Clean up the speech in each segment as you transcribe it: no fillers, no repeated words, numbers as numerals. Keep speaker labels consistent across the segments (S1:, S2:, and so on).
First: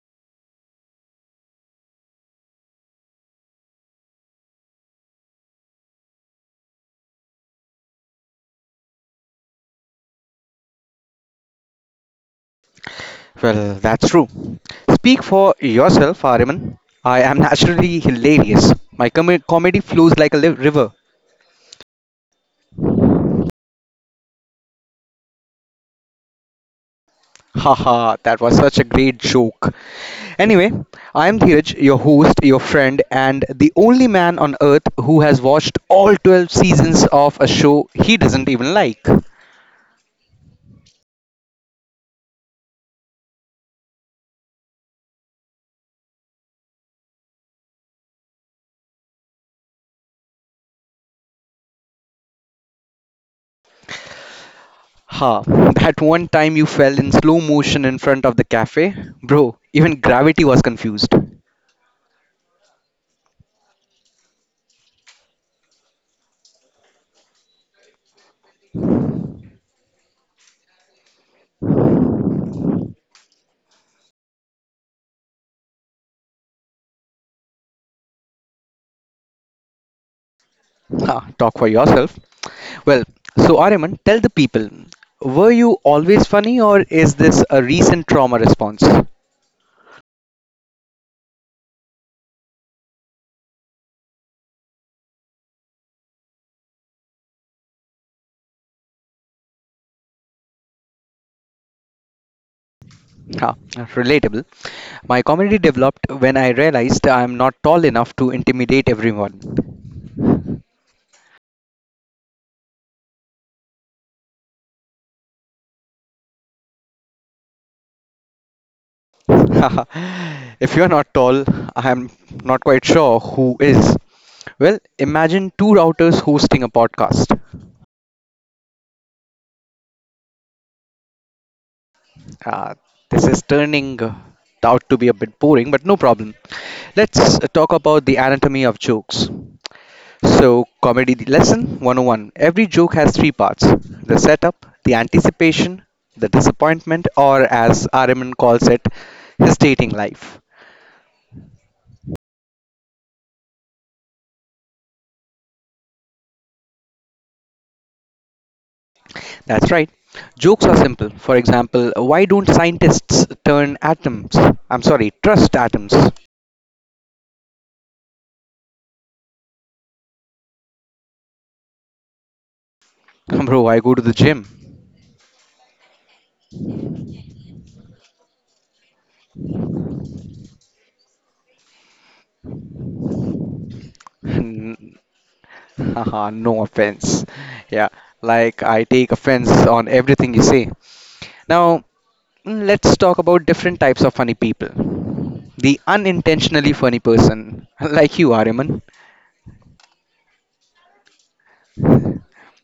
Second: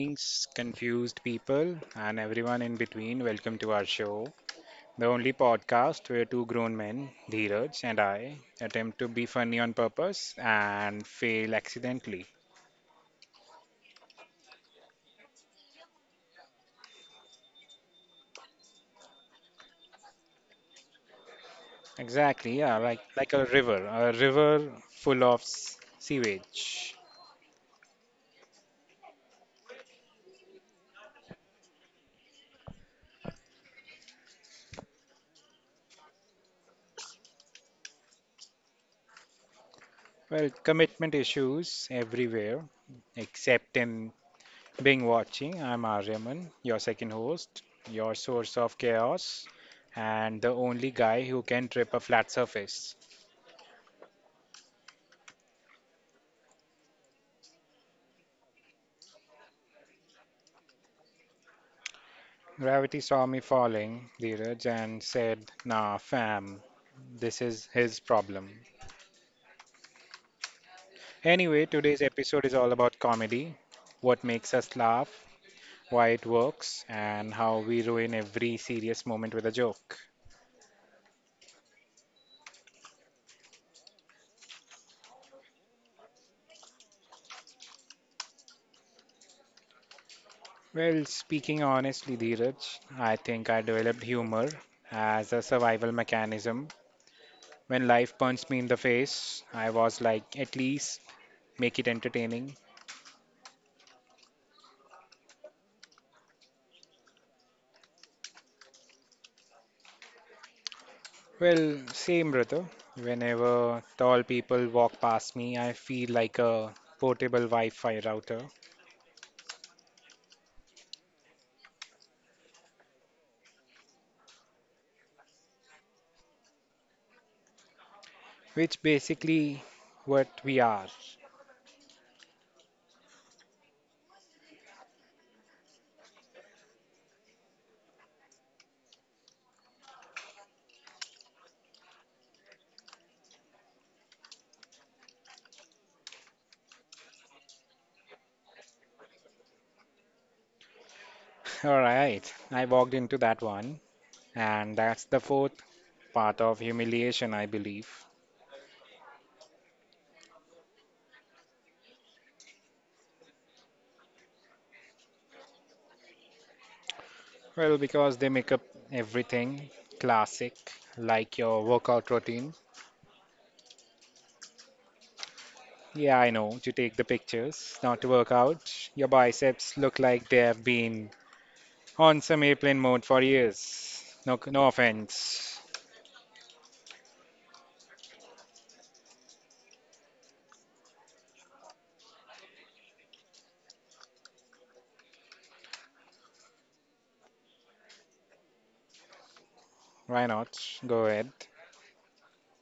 S1: beings, confused people, and everyone in between, welcome to our show. The only podcast where two grown men, Dheeraj and I, attempt to be funny on purpose and fail accidentally.
S2: Well, that's true. Speak for yourself, Ariman. I am naturally hilarious. Comedy flows like a river.
S1: Exactly, yeah, like a river full of sewage.
S2: Haha, that was such a great joke. Anyway, I am Dheeraj, your host, your friend, and the only man on earth who has watched all 12 seasons of a show he doesn't even like.
S1: Well, commitment issues everywhere, except in being watching. I'm Aryaman, your second host, your source of chaos, and the only guy who can trip a flat surface.
S2: Ha, that one time you fell in slow motion in front of the cafe? Bro, even gravity was confused.
S1: Gravity saw me falling, Dheeraj, and said, "Nah, fam, this is his problem." Anyway, today's episode is all about comedy, what makes us laugh, why it works, and how we ruin every serious moment with a joke.
S2: Ha, talk for yourself. Well, so Ariman, tell the people, were you always funny or is this a recent trauma response?
S1: Well, speaking honestly, Dheeraj, I think I developed humor as a survival mechanism. When life punched me in the face, I was like, at least make it entertaining.
S2: Ah, relatable. My comedy developed when I realized I am not tall enough to intimidate everyone.
S1: Well, same, brother. Whenever tall people walk past me, I feel like a portable Wi-Fi router,
S2: If you're not tall, I'm not quite sure who is. Well, imagine two routers hosting a podcast.
S1: which basically what we are.
S2: Uh, this is turning out to be a bit boring, but no problem. Let's talk about the anatomy of jokes. So, comedy lesson 101. Every joke has three parts: the setup, the anticipation, the disappointment, or as Araman calls it, his dating life.
S1: All right, I walked into that one, and that's the fourth part of humiliation, I believe.
S2: That's right. Jokes are simple. For example, why don't scientists turn atoms? I'm sorry, trust atoms.
S1: Well, because they make up everything, classic, like your workout routine.
S2: Bro, I go to the gym.
S1: Yeah, I know, to take the pictures, not to work out. Your biceps look like they have been on some airplane mode for years. No, no
S2: N-
S1: offense.
S2: Haha, no offense. Yeah, like I take offense on everything you say. Now, let's talk about different types of funny people. The unintentionally funny person, like you, Ariman.
S1: Why not? Go ahead.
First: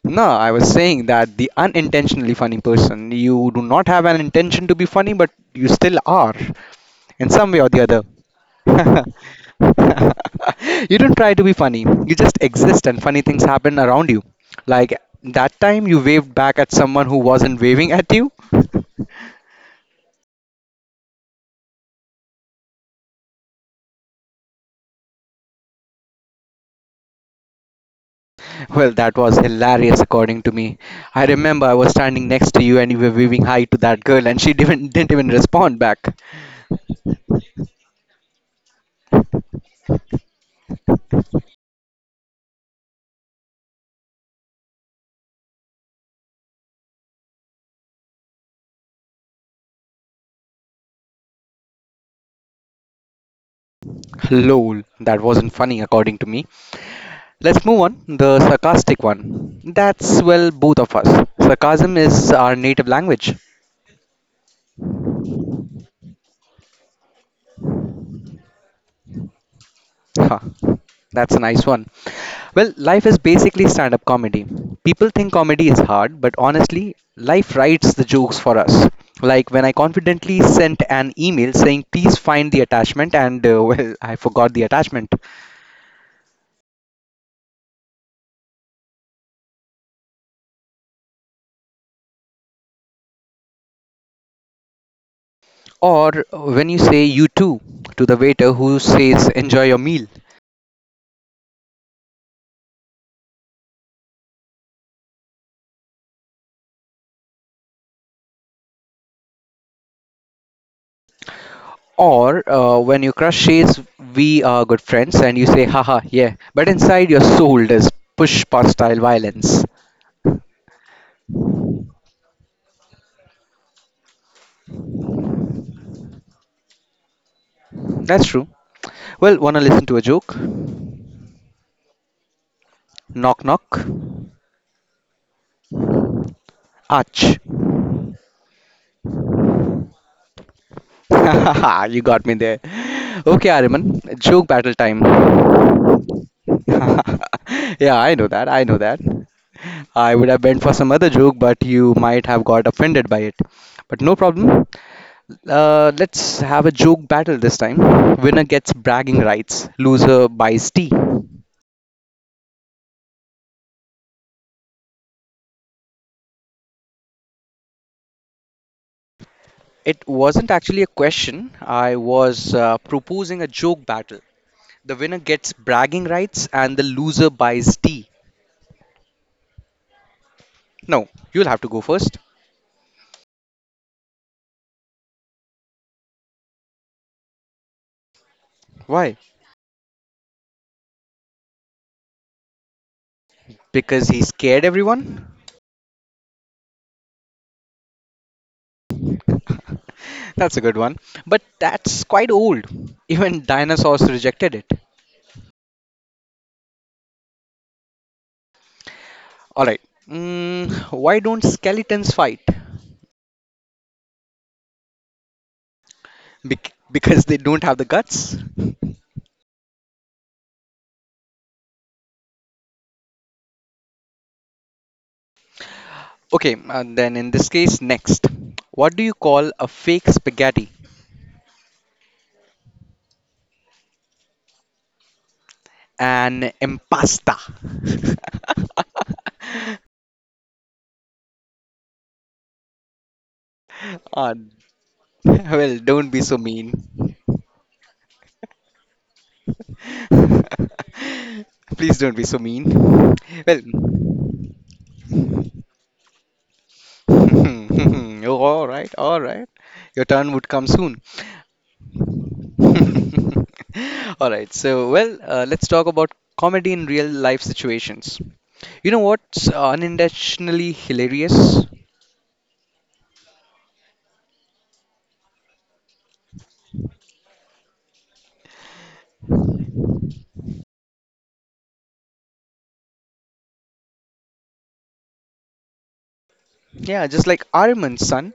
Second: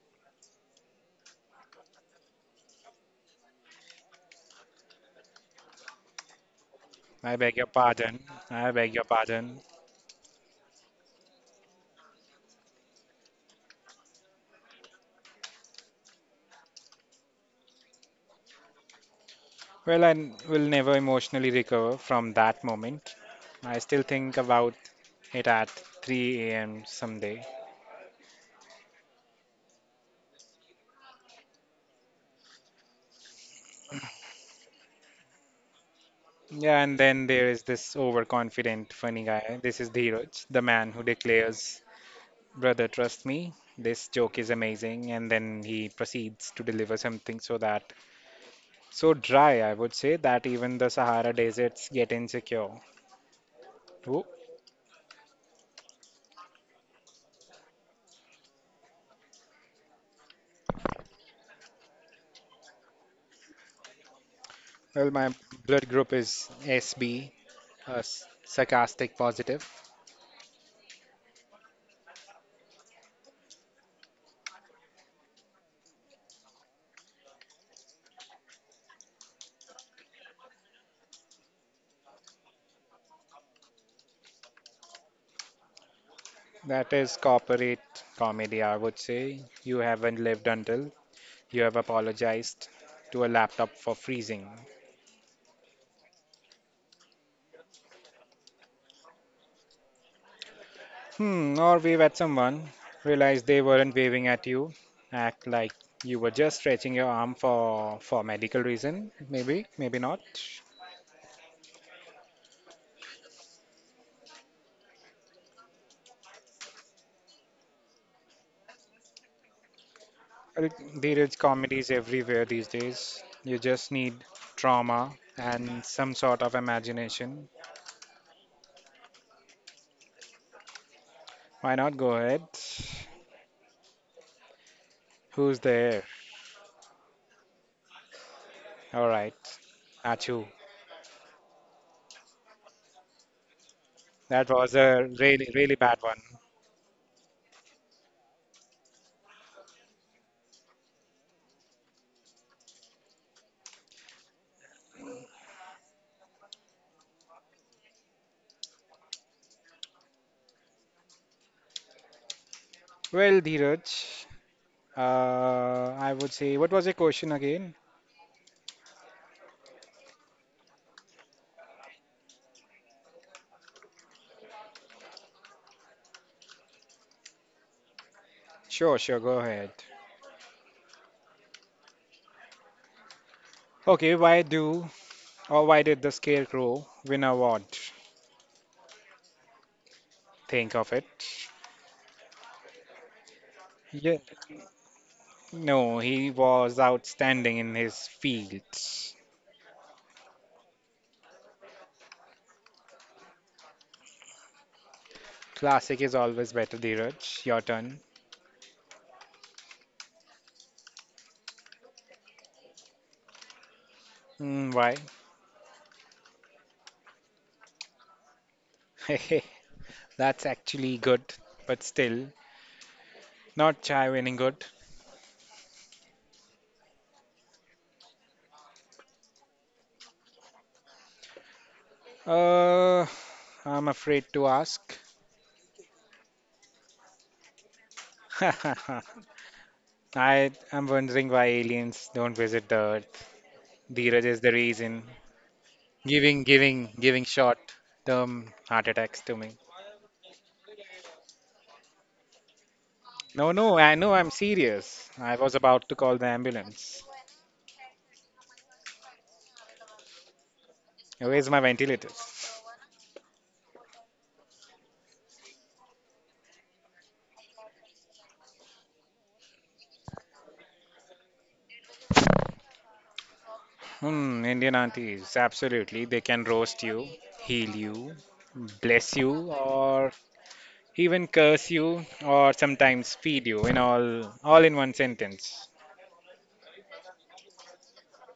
S2: No, I was saying that the unintentionally funny person, you do not have an intention to be funny, but you still are in
S1: I
S2: some
S1: beg
S2: way
S1: your
S2: or the
S1: pardon. I beg
S2: other.
S1: your pardon.
S2: You don't try to be funny, you just exist, and funny things happen around you. Like that time you waved back at someone who wasn't waving at you.
S1: Well, I will never emotionally recover from that moment. I still think about it at 3 a.m. someday.
S2: Well, that was hilarious, according to me. I remember I was standing next to you and you were waving hi to that girl, and she didn't even respond back.
S1: Yeah, and then there is this overconfident, funny guy. This is Dhiraj, the man who declares, "Brother, trust me, this joke is amazing." And then he proceeds to deliver something so dry, I would say, that even the Sahara deserts get insecure. Oh,
S2: Lol, that wasn't funny, according to me. Let's move on. The sarcastic one. That's, well, both of us. Sarcasm is our native language.
S1: well, my blood group is SB, sarcastic positive.
S2: Ha, that's a nice one. Well, life is basically stand up comedy. People think comedy is hard, but honestly, life writes the jokes for us. Like when I confidently sent an email saying, please find the attachment, and well, I forgot the attachment.
S1: That is corporate comedy, I would say. You haven't lived until you have apologized to a laptop for freezing.
S2: Or when you say, you too, to the waiter who says, enjoy your meal.
S1: Hmm, or wave at someone, realize they weren't waving at you, act like you were just stretching your arm for medical reason, maybe, maybe not.
S2: Or when your crush says, we are good friends, and you say, haha, yeah. But inside your soul, there's push past style violence.
S1: Well, there is comedies everywhere these days. You just need trauma and some sort of imagination.
S2: That's true. Well, wanna listen to a joke?
S1: Why not? Go ahead.
S2: Knock knock.
S1: Who's there?
S2: Ouch.
S1: All right, Achu.
S2: You got me there. Okay, Ariman, joke
S1: That
S2: battle
S1: was
S2: time.
S1: a really, really bad one.
S2: Yeah, I know that. I know that. I would have bent for some other joke, but you might have got offended by it. But no problem. Let's have a joke battle this time. Winner gets bragging rights, loser buys tea.
S1: Well, Dheeraj, I would say, what was your question again?
S2: It wasn't actually a question, I was proposing a joke battle. The winner gets bragging rights and the loser buys tea.
S1: Sure, sure, go ahead.
S2: No, you'll have to go first.
S1: Okay, why do or why did the Scarecrow win an award?
S2: Why?
S1: Think of it.
S2: Because
S1: Yeah.
S2: he scared everyone?
S1: No, he was outstanding in his fields.
S2: That's a good one. But that's quite old. Even dinosaurs rejected it.
S1: Classic is always better, Dheeraj. Your turn.
S2: Alright. Why don't skeletons fight?
S1: Why?
S2: Because they don't have the guts?
S1: That's actually good, but still not chai winning good.
S2: Okay, then in this case, next. What do you call a fake spaghetti?
S1: Uh, I'm afraid to ask.
S2: An impasta.
S1: I am wondering why aliens don't visit the Earth. Dheeraj
S2: Ah,
S1: is the reason.
S2: well, don't be so
S1: Giving,
S2: mean.
S1: giving, giving short term heart attacks to me.
S2: Please don't be so mean.
S1: No,
S2: Well,
S1: no, I know I'm serious. I was about to call the ambulance.
S2: oh, all right, all right. Your turn would come soon.
S1: Where's my ventilators?
S2: All right, so well, let's talk about comedy in real life situations. You know what's unintentionally hilarious?
S1: Hmm, Indian aunties, absolutely. They can roast you, heal you, bless you, or even curse you, or sometimes feed you in all in one sentence.
S2: Yeah, just like Arman's son,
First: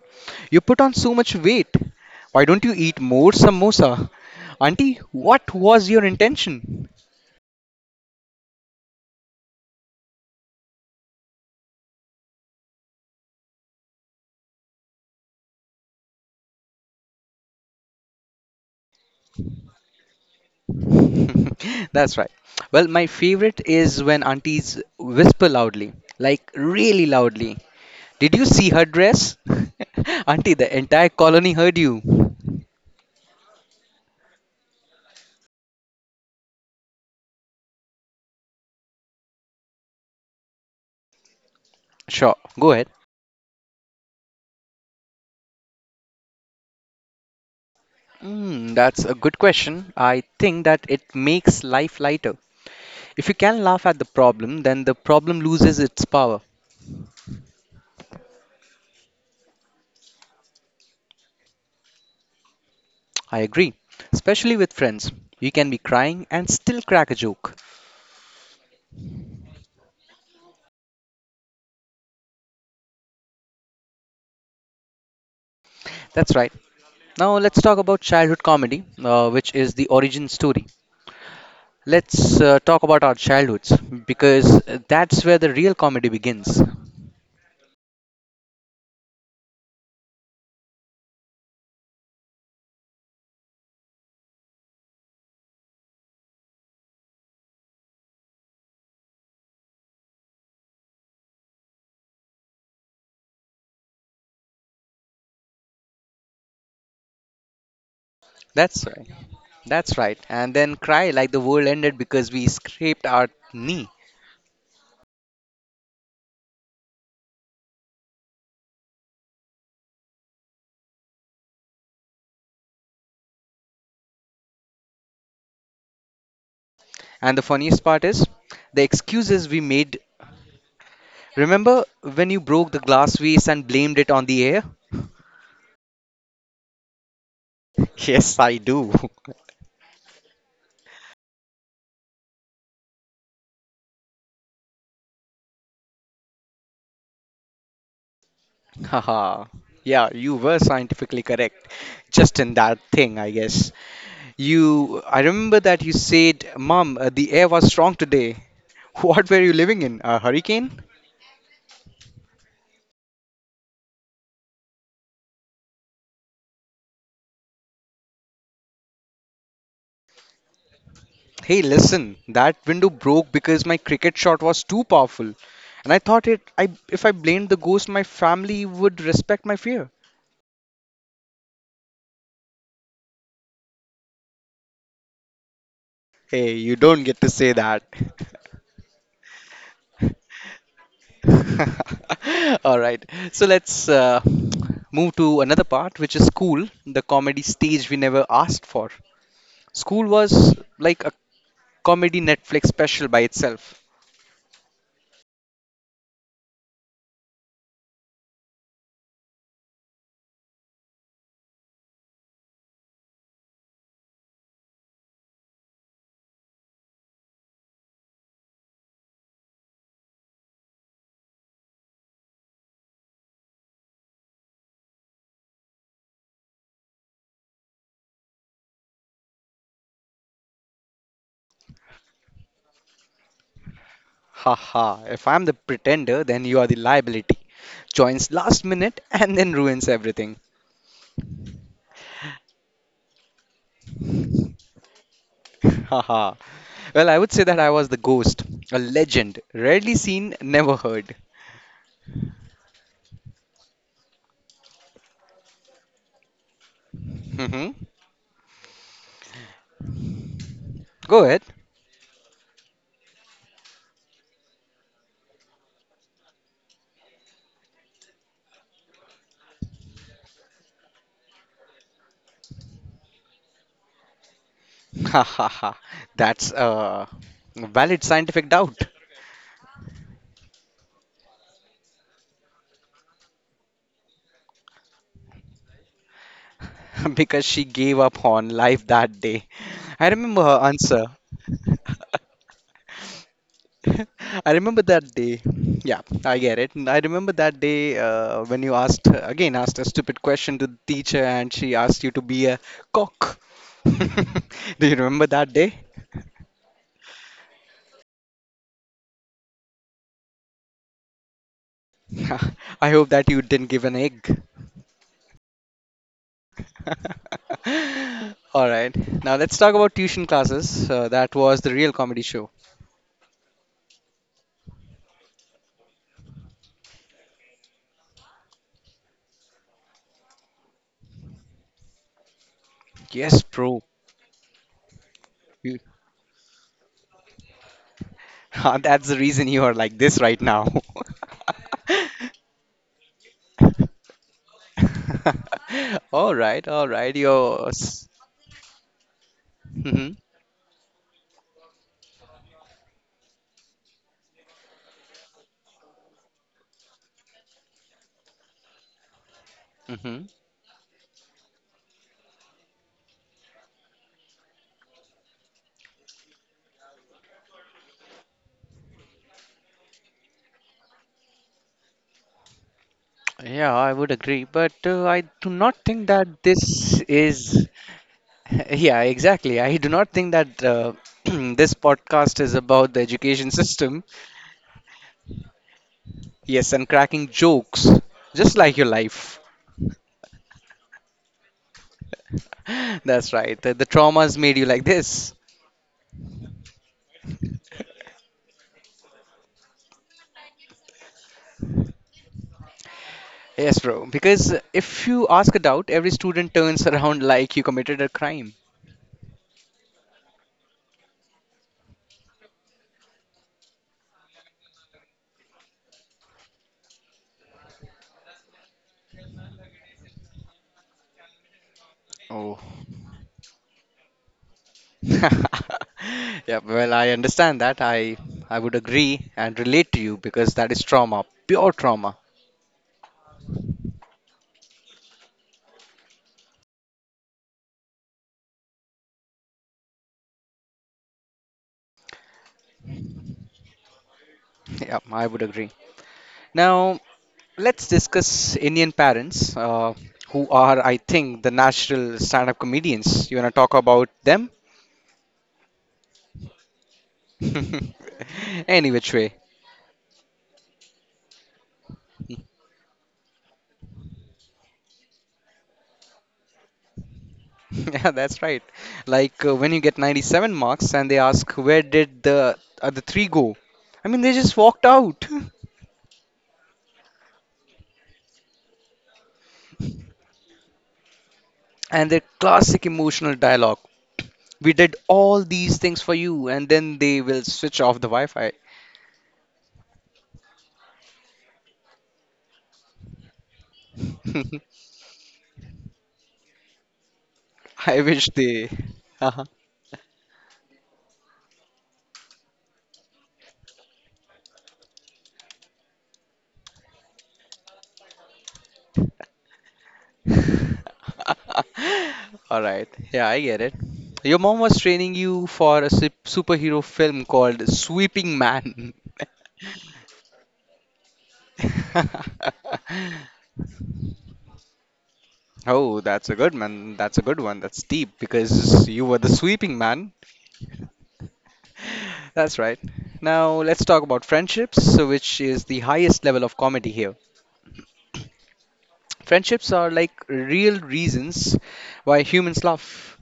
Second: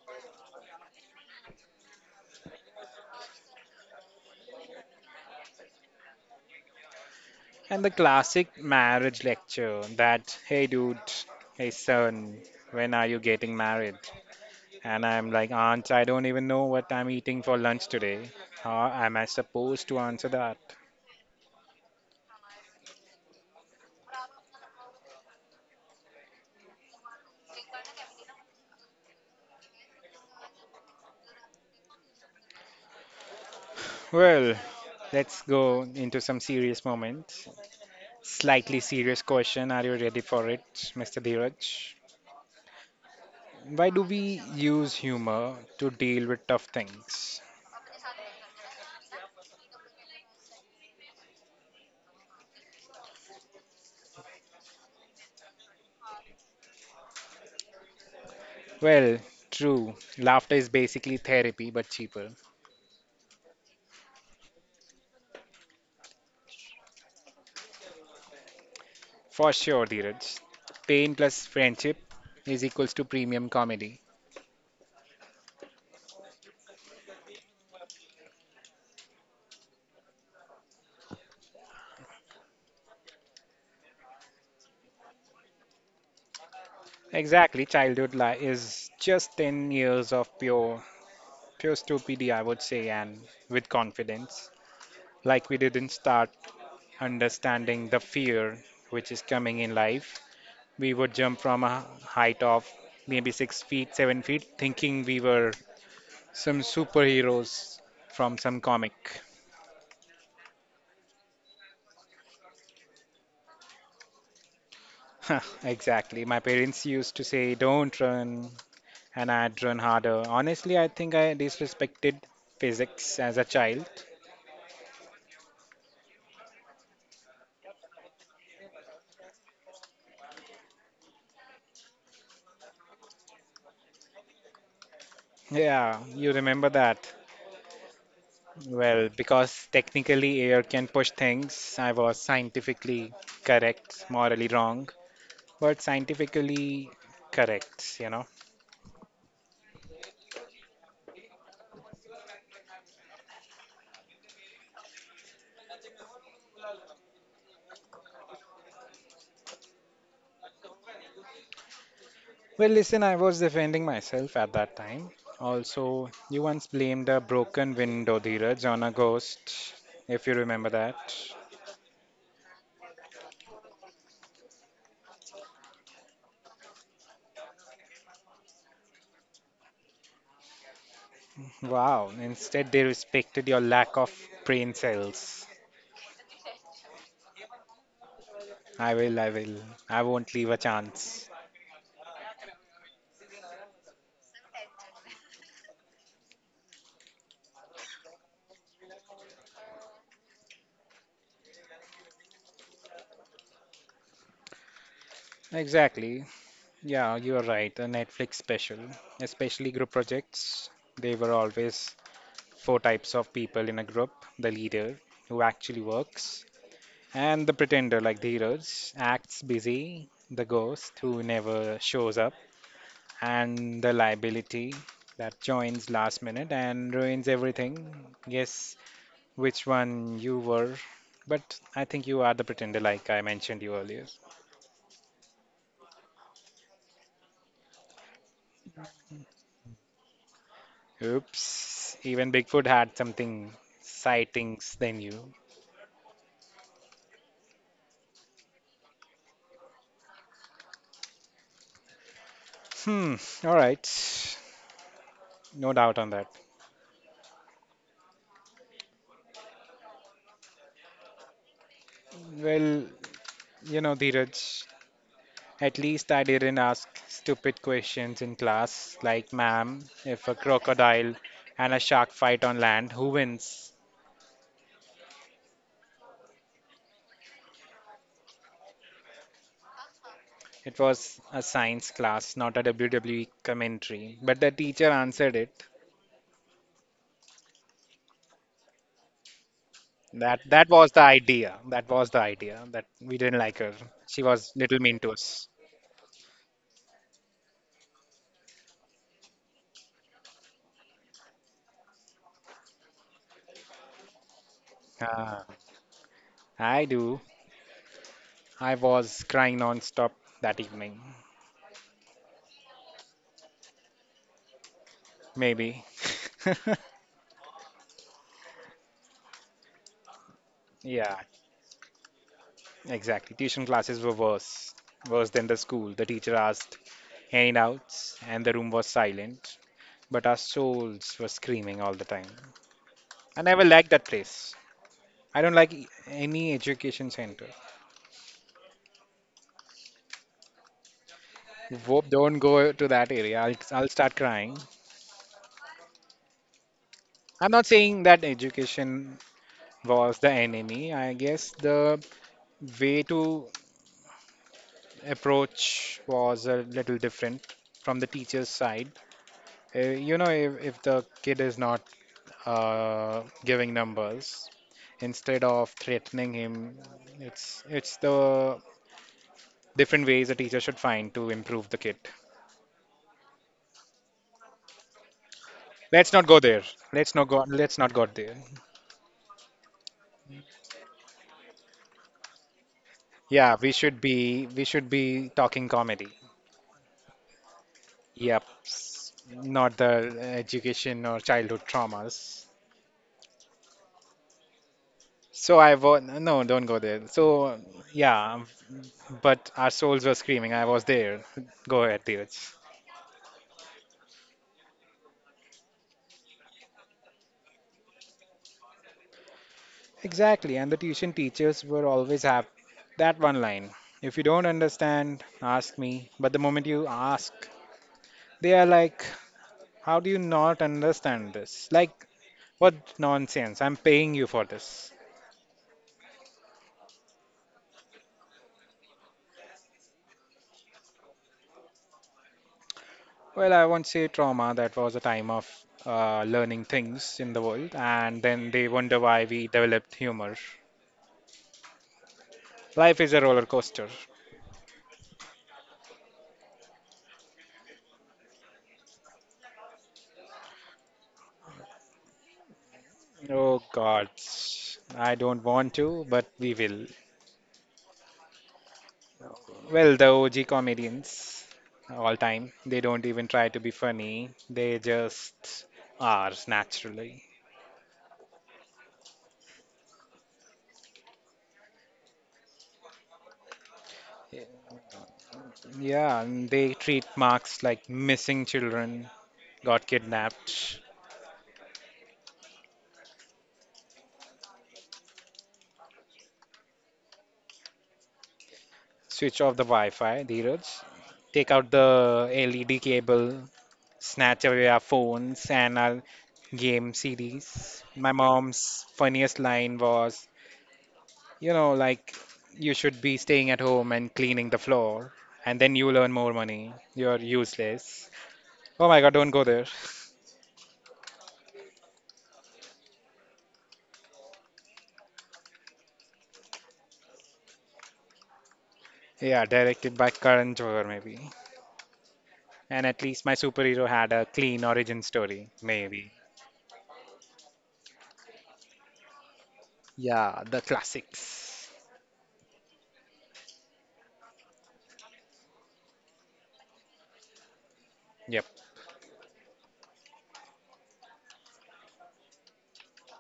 S2: you put on so much weight. Why don't you eat more samosa? Auntie, what was your intention?
S1: And the classic marriage lecture that, hey son, when are you getting married? And I'm like, Aunt, I don't even know what I'm eating for lunch today. How am I supposed to answer that?
S2: That's right. Well, my favorite is when aunties whisper loudly, like really loudly. Did you see her dress? Auntie, the entire colony heard you.
S1: Well, let's go into some serious moments. Slightly serious question. Are you ready for it, Mr. Dheeraj?
S2: Sure, go ahead.
S1: Why do we use humor to deal with tough things?
S2: That's a good question. I think that it makes life lighter. If you can laugh at the problem, then the problem loses its power.
S1: Well, true. Laughter is basically therapy, but cheaper.
S2: I agree. Especially with friends. You can be crying and still crack a joke.
S1: For sure, Dheeraj. Pain plus friendship is equals to premium comedy.
S2: That's right. Now let's talk about childhood comedy, which is the origin story. Let's talk about our childhoods because that's where the real comedy begins.
S1: Exactly, is just 10 years of pure stupidity, I would say, and with confidence. Like we didn't start understanding the fear which is coming in life. We would jump from a height of maybe 6 feet, 7 feet, thinking we were some superheroes from some
S2: That's right.
S1: comic.
S2: That's right. And then cry like the world ended because we scraped our knee.
S1: Exactly. My parents used to say, don't run, and I'd run harder. Honestly, I think I disrespected physics as a child.
S2: And the funniest part is the excuses we made. Remember when you broke the glass vase and blamed it on the air?
S1: Yeah, you remember that.
S2: Yes, I do.
S1: Well, because technically air can push things, I was scientifically correct, morally wrong, but scientifically correct, you know.
S2: Haha. Yeah, you were scientifically correct. Just in that thing, I guess. You, I remember that you said, Mom, the air was strong today. What were you living in? A hurricane?
S1: Well, listen, I was defending myself at that time. Also, you once blamed a broken window, Dheeraj, on a ghost, if you remember that.
S2: Hey, listen, that window broke because my cricket shot was too powerful. And I thought it I If I blamed the ghost, my family would respect my fear.
S1: Wow, instead they respected your lack of brain cells.
S2: Hey, you don't get to say that.
S1: I will. I won't leave a chance.
S2: All right. So let's move to another part, which is school, the comedy stage we never asked for. School was like a comedy Netflix special by itself.
S1: Exactly. Yeah, you are right. A Netflix special, especially group projects, they were always four types of people in a group: the leader, who actually works, and the pretender, like the heroes, acts busy, the ghost, who never shows up, and the liability that joins last minute and ruins everything. Guess which one you were, but I think you are the pretender, like I mentioned you earlier.
S2: Haha, if I'm the pretender, then you are the liability. Joins last minute and then ruins everything.
S1: Oops, even Bigfoot had something sightings than you.
S2: Haha. Well, I would say that I was the ghost, a legend, rarely seen, never heard.
S1: Hmm, all right. No doubt on that.
S2: hmm Go ahead.
S1: Well, you know, Dheeraj, at least I didn't ask stupid questions in class, like, ma'am, if a crocodile and a shark fight on land, who wins?
S2: Haha. That's a valid scientific doubt.
S1: It was a science class, not a WWE commentary. But the teacher answered it.
S2: Because she gave up on life that day. I
S1: That
S2: remember her
S1: that was the
S2: answer.
S1: idea. That was the idea. That we didn't like her. She
S2: I
S1: was
S2: remember
S1: little mean
S2: that
S1: to
S2: day.
S1: us.
S2: Yeah, I get it. I remember that day when you asked a stupid question to the teacher and she asked you to be a cock. Do you remember
S1: Ah.
S2: that day?
S1: I do. I was crying non-stop that evening.
S2: I hope that you didn't give an egg.
S1: Maybe.
S2: All right. Now let's talk about tuition classes.
S1: Yeah,
S2: That was the real comedy show.
S1: exactly. Tuition classes were worse. Worse than the school. The teacher asked handouts, and the room was silent. But our souls were screaming all the time.
S2: Yes,
S1: I never
S2: bro.
S1: liked that place. I don't like
S2: You,
S1: any education center.
S2: that's the reason you are like this right now.
S1: Whoop, don't go to that area. I'll start crying.
S2: All right, all right.
S1: I'm not saying
S2: Yours.
S1: that education
S2: hmm
S1: was the enemy. I guess the way to approach was a little different from the teacher's side. You
S2: hmm
S1: know, if the kid is not giving numbers, instead of threatening him, it's the different ways a teacher should find to improve the kid.
S2: Yeah, I would agree, but I do not think
S1: Let's not go
S2: that
S1: there.
S2: this
S1: Let's not go.
S2: is.
S1: Let's not go there.
S2: Yeah, exactly. I do not think that this podcast is about the education
S1: Yeah,
S2: system.
S1: we should be talking comedy.
S2: Yes, and cracking jokes,
S1: Yep,
S2: just like your life.
S1: not the education or childhood traumas.
S2: That's right. The traumas made you like this.
S1: So I won't. No, don't go there. So yeah, but our souls were screaming, I was there. Go ahead, Dheeraj.
S2: Yes, bro. Because if you ask a doubt, every student turns around like you committed a crime.
S1: Exactly, and the tuition teachers were always have that one line. If you don't understand, ask me. But the moment you ask, they are like, how do you not understand this? Like, what nonsense? I'm paying you for this.
S2: Yeah, well, I understand that. I would agree and relate to you because that is trauma, pure trauma.
S1: Well, I won't say trauma, that was a time of learning things in the world, and then they wonder why we developed humor. Life is a roller coaster.
S2: Yeah, I would agree. Now, let's discuss Indian parents, who are, I think, the natural stand-up comedians. You wanna
S1: Oh
S2: talk about
S1: God,
S2: them?
S1: I don't want to, but we will.
S2: Any which way.
S1: Well, the OG comedians all time, they don't even try to be funny. They just are naturally.
S2: Yeah, that's right. Like when you get 97 marks and they ask, where did the other three go? I mean, they just walked out.
S1: Yeah, and they treat marks like missing children, got kidnapped,
S2: And their classic emotional dialogue. We did all these things for you, and then they will switch off the Wi Fi.
S1: switch off the Wi-Fi, Dheeraj, take out the LED cable, snatch away our phones and our game CDs.
S2: I
S1: My
S2: wish they.
S1: mom's funniest
S2: Uh-huh.
S1: line was, you know, like you should be staying at home and cleaning the floor, and then you earn more money. You're useless. Oh my God, don't go there.
S2: All right. Yeah, I get it. Your mom was training you for a superhero film called Sweeping Man.
S1: Yeah, directed by Karan Johar, maybe. And at least my superhero had a clean origin story,
S2: Oh,
S1: maybe.
S2: that's a good man. That's a good one. That's deep because you were the sweeping man.
S1: Yeah, the classics.
S2: That's right. Now let's talk about friendships, so which is the highest level of comedy here.
S1: Yep,
S2: Friendships are like real reasons why humans laugh.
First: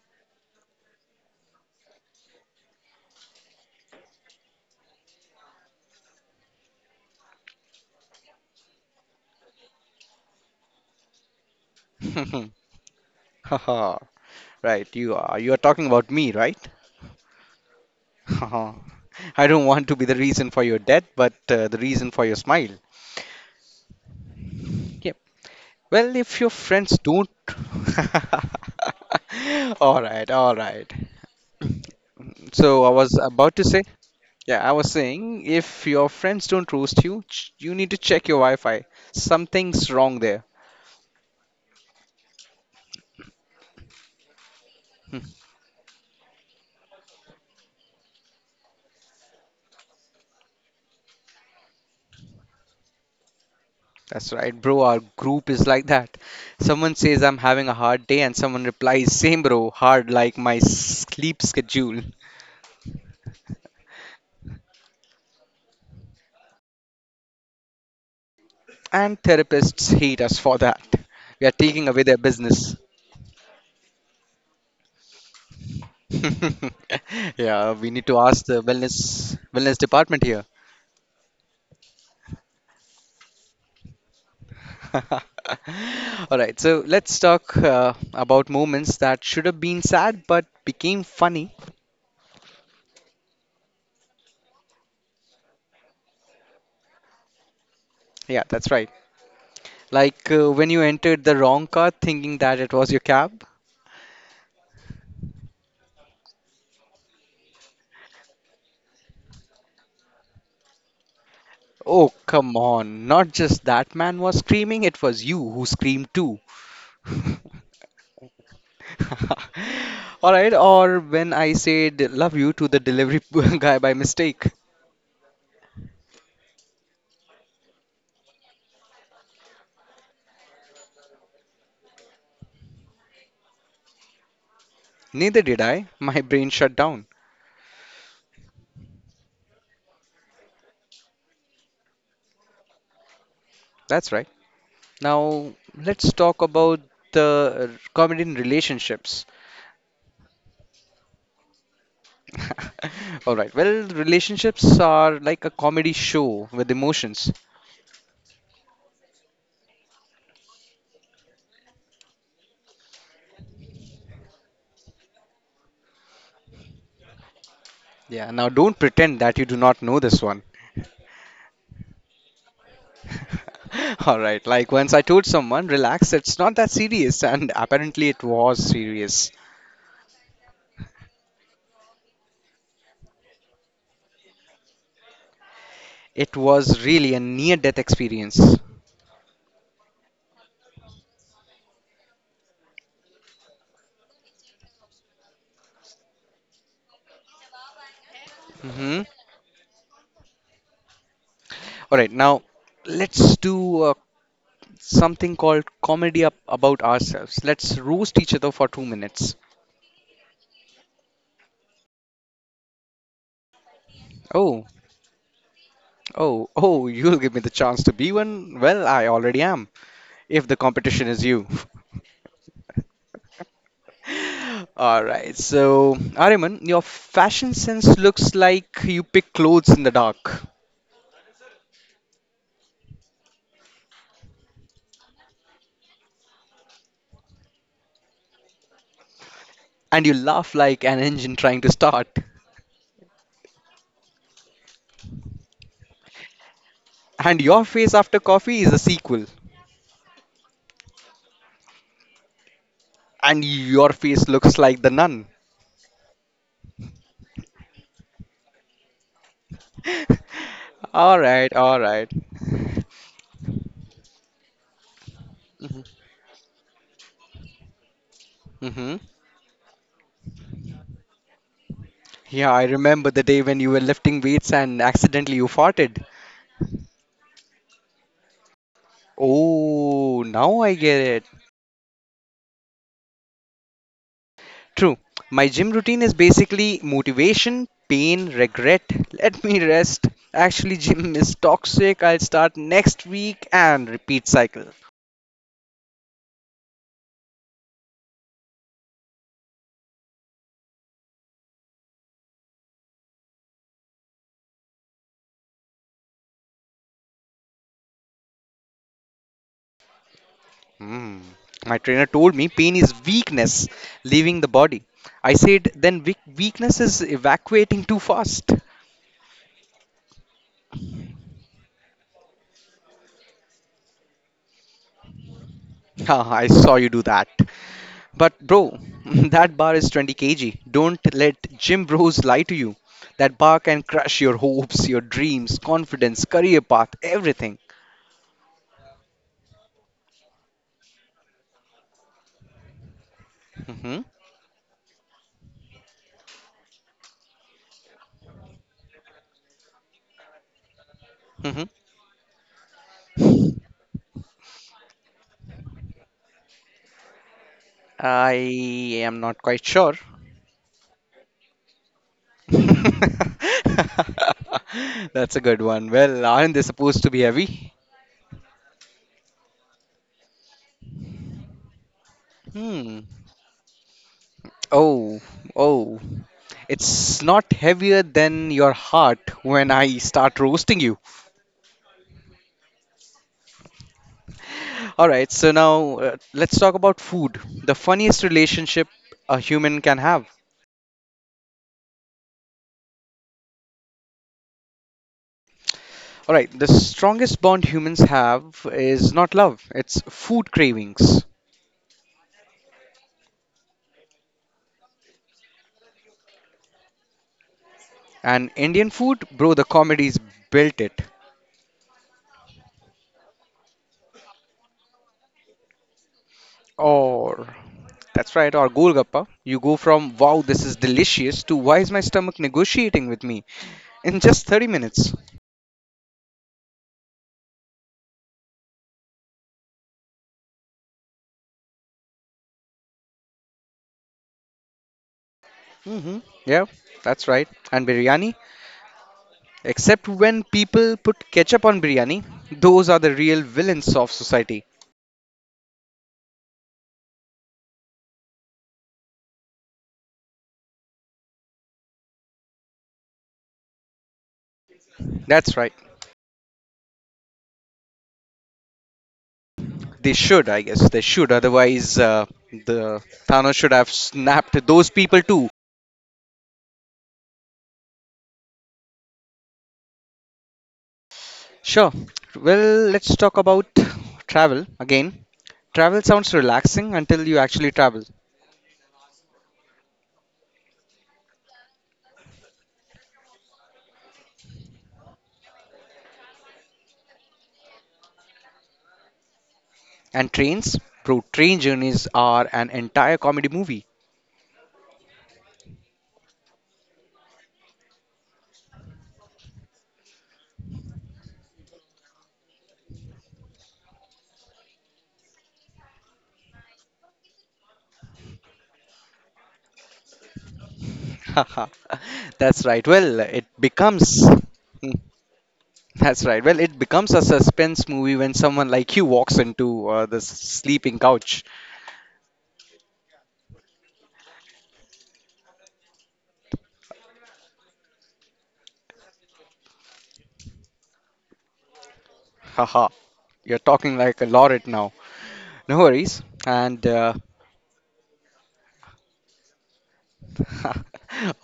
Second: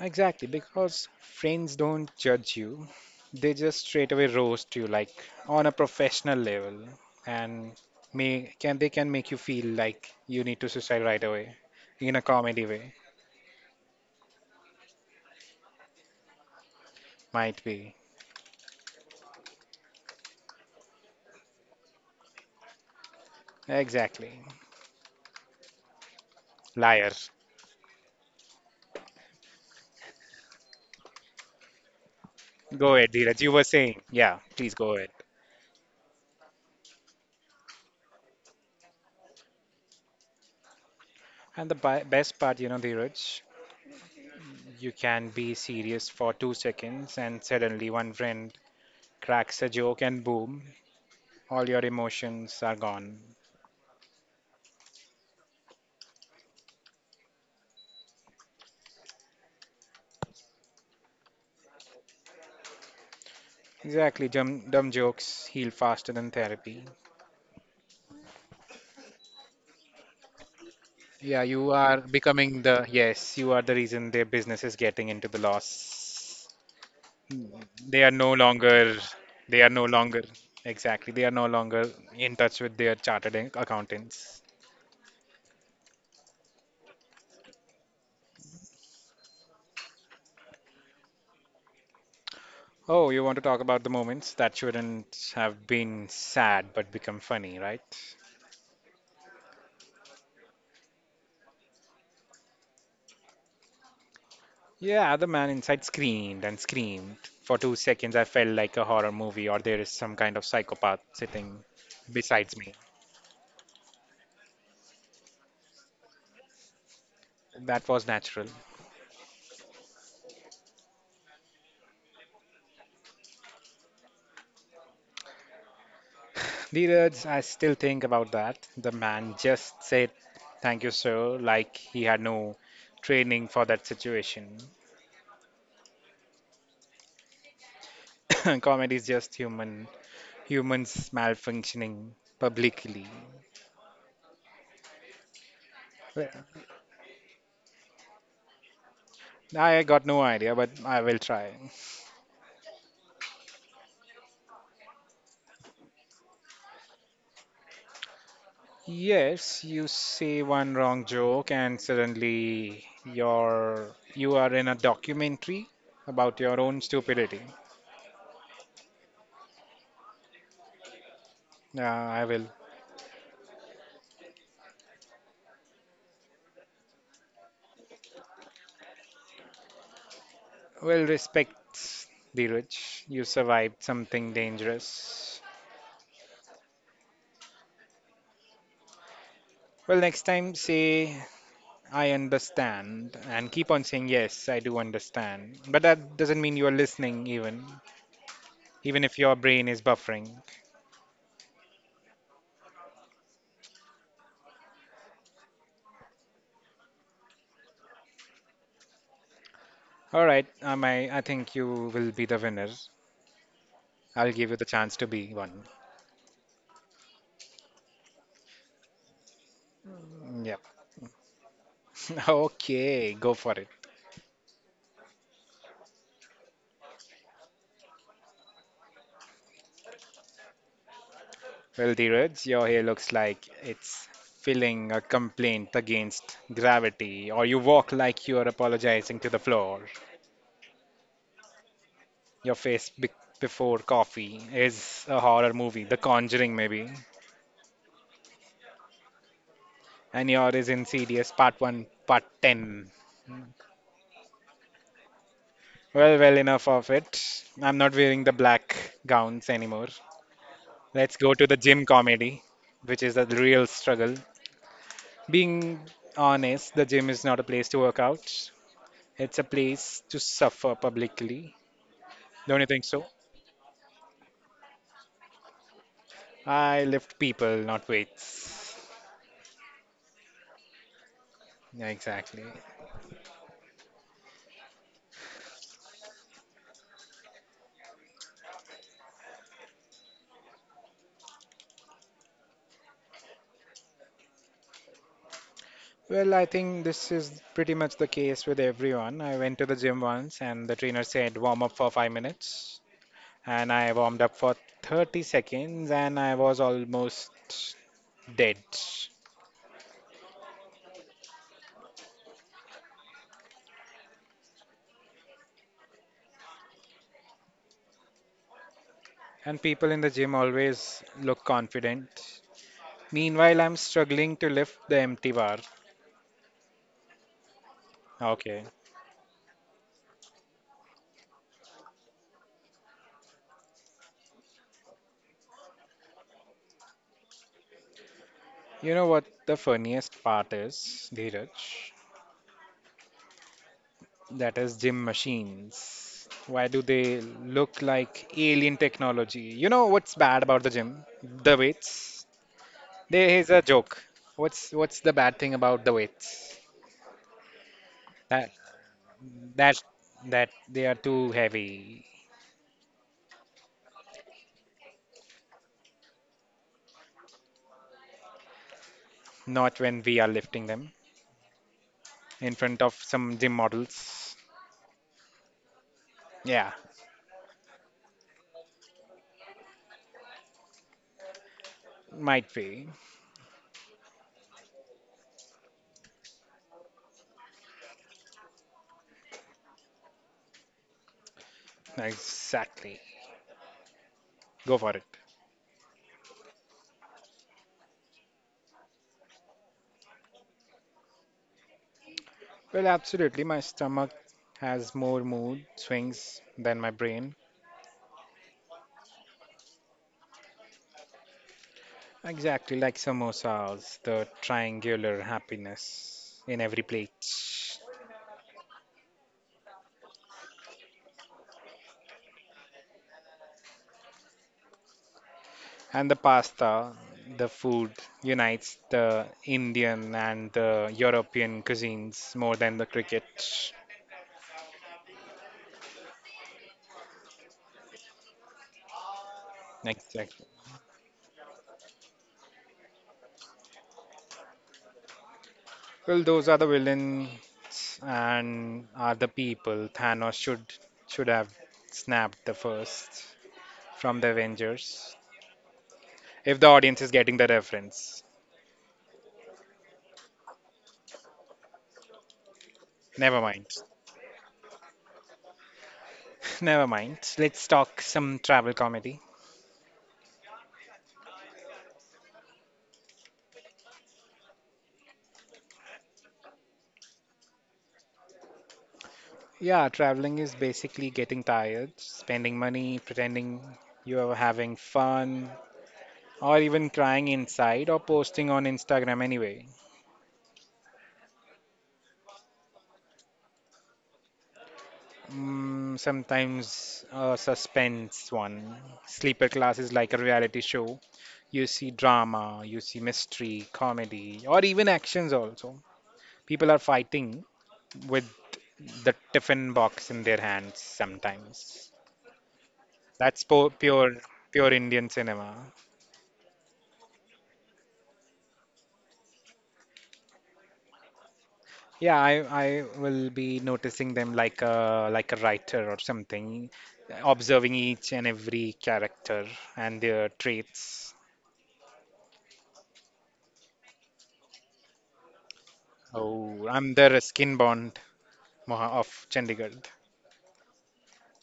S1: exactly. Because friends don't judge you, they just straight away roast you, like on a professional level, and may can they can make you feel like you need to suicide right away in a comedy way.
S2: Haha. Right, you are. You are talking about me, right?
S1: Might be.
S2: Haha. I don't want to be the reason for your death, but the reason for your smile.
S1: Exactly.
S2: Yep. Well, if your friends
S1: Liar.
S2: don't. All right, all right. So I
S1: Go ahead,
S2: was
S1: Dheeraj. You
S2: about to
S1: were
S2: say.
S1: saying. Yeah,
S2: Yeah, I
S1: please
S2: was
S1: go ahead.
S2: saying if your friends don't roast you, you need to check your Wi-Fi. Something's wrong there.
S1: And the best part, you know, Dheeraj, you
S2: Hmm.
S1: can be serious for 2 seconds and suddenly one friend cracks a joke and boom, all your emotions are gone.
S2: That's right, bro. Our group is like that. Someone says I'm having a hard day, and someone replies, "Same, bro. Hard like my sleep schedule."
S1: Exactly. Dumb jokes heal faster than therapy.
S2: And therapists hate us for that.
S1: Yeah,
S2: We are
S1: you
S2: taking away
S1: are
S2: their
S1: becoming
S2: business.
S1: the, yes, you are the reason their business is getting into the loss.
S2: Yeah, we
S1: They
S2: need
S1: are
S2: to
S1: no
S2: ask the
S1: longer
S2: wellness
S1: they are
S2: wellness
S1: no longer
S2: department.
S1: exactly They are no longer in touch with their chartered accountants.
S2: All right, so let's talk about moments that should have been sad but became funny.
S1: Oh, you want to talk about the moments that shouldn't have been sad but become funny, right?
S2: Yeah, that's right. Like when you entered the wrong car thinking that it was your cab.
S1: Yeah, the man inside screamed and screamed. For 2 seconds I felt like a horror movie, or there is some kind of psychopath sitting
S2: Oh, come
S1: besides me.
S2: on. Not just that man was screaming, it was you who screamed too.
S1: That was natural.
S2: All right, or when I said love you to the delivery guy by mistake.
S1: Dheeraj, I still think about that. The man just said, thank you, sir, like he had no training for that situation.
S2: Neither did I. My brain shut down.
S1: Comedy is just humans malfunctioning publicly.
S2: That's right. Now, let's
S1: Well,
S2: talk about the comedy in relationships.
S1: I got no idea, but I will try.
S2: All right, well, relationships are like a comedy show with emotions.
S1: Yes, you say one wrong joke and suddenly you are in a documentary about your own stupidity.
S2: Yeah, now don't pretend that you do not know this one.
S1: Yeah, I will.
S2: All right, like once I told someone, relax, it's not that serious, and apparently it was serious.
S1: Well, respect, Dheeraj. You survived something dangerous.
S2: It was really a near death experience.
S1: Well, next time say, I understand, and keep on saying, yes, I do understand. But that doesn't mean you're listening, even
S2: Mhm.
S1: if your brain is buffering.
S2: All right, now let's do something called comedy up about ourselves. Let's roast each other for 2 minutes.
S1: All right, I think you will be the winner. I'll give you the
S2: Oh,
S1: chance to be one.
S2: Oh, oh, you'll give me the chance to be one? Well, I already am, if the
S1: Yep.
S2: competition is you.
S1: Okay, go for it.
S2: All right, so Ariman, your fashion sense looks like you pick clothes in the dark,
S1: Well, Dheeraj, your hair looks like it's filling a complaint against gravity, or you walk like you're apologizing to the floor.
S2: and you laugh like an engine trying to start.
S1: Your face before coffee is a horror movie, The Conjuring, maybe,
S2: And your face after coffee is a sequel,
S1: and yours is Insidious Part 1, Part 10.
S2: and your face looks like the nun.
S1: Well, enough of it. I'm not wearing the black gowns anymore. Let's
S2: All
S1: go to
S2: right,
S1: the
S2: all
S1: gym
S2: right.
S1: comedy, which is the real struggle. Being
S2: Mm-hmm.
S1: honest, the gym is not a place to work out.
S2: Mm-hmm.
S1: It's a place to suffer publicly.
S2: Yeah,
S1: Don't
S2: I
S1: you think so?
S2: remember the day when you were lifting weights and accidentally you farted.
S1: I lift people, not weights.
S2: Oh, now I get.
S1: Yeah, exactly.
S2: True. My gym routine is basically motivation, pain, regret, let me rest. Actually, gym is toxic. I'll start next week and repeat cycle.
S1: Well, I think this is pretty much the case with everyone. I went to the gym once and the trainer said warm up for 5 minutes. And I warmed up for 30 seconds and I was almost dead.
S2: Hmm. My trainer told me pain is weakness, leaving the body. I said, then weakness is evacuating too fast.
S1: And people in the gym always look confident. Meanwhile, I'm struggling to lift the empty bar.
S2: Ah, I saw you do that. But
S1: Okay.
S2: bro, that bar is 20 kg. Don't let gym bros lie to you. That bar can crush your hopes, your dreams, confidence, career path, everything.
S1: You know what the funniest part is, Dheeraj?
S2: hmm
S1: That is gym machines. Why do they look like alien technology? You know what's bad about the gym? The weights. There
S2: hmm
S1: is a joke. What's the bad thing about the weights?
S2: I
S1: That
S2: am not quite
S1: that
S2: sure.
S1: that they are too heavy.
S2: That's a good one. Well, aren't they supposed to be heavy?
S1: Not when we are lifting them in front of
S2: Hmm.
S1: some gym models.
S2: Oh, oh.
S1: Yeah,
S2: It's not heavier than your heart when I start roasting you.
S1: might be.
S2: All right, so now let's talk about food. The funniest relationship a human can have.
S1: Exactly. Go for it.
S2: All right, the strongest bond humans have is not love, it's food cravings.
S1: Well, absolutely. My stomach has more mood swings than my brain.
S2: And Indian food, bro, the comedies built it.
S1: Exactly like samosas, the triangular happiness in every plate.
S2: Or, that's right, or Golgappa. You go from, wow, this is delicious, to why is my stomach negotiating with me in just 30 minutes?
S1: And the pasta, the food unites the Indian and the European cuisines more than the cricket.
S2: hmm Yeah, that's right. And biryani, except when
S1: Exactly.
S2: people put ketchup on biryani, those are the real villains of society.
S1: Well, those are the villains and are the people Thanos should have snapped the first from the Avengers.
S2: That's right.
S1: If the audience is getting the reference.
S2: They should, I guess. They should. Otherwise, the
S1: Never
S2: Thanos
S1: mind.
S2: should have snapped those people too.
S1: Never mind. Let's talk some travel comedy.
S2: Sure. Well, let's talk about travel again. Travel sounds relaxing until you actually travel.
S1: Yeah, traveling is basically getting tired, spending money, pretending you are having fun, or even crying inside or posting on Instagram anyway.
S2: And trains, bro, train journeys are an entire comedy movie.
S1: Mm, sometimes a suspense one. Sleeper class is like a reality show. You see drama, you see mystery, comedy, or even actions also. People are fighting with the tiffin box in their hands
S2: Haha.
S1: sometimes.
S2: That's right. Well, it
S1: That's po- pure
S2: becomes.
S1: pure
S2: Hmm,
S1: Indian cinema.
S2: that's right. Well, it becomes a suspense movie when someone like you walks into the sleeping couch.
S1: Yeah, I will be noticing them like a writer or something, observing each and every character and their traits.
S2: Haha. You're talking like a laureate now. No worries.
S1: Oh,
S2: And,
S1: I'm the skin bond of Chandigarh.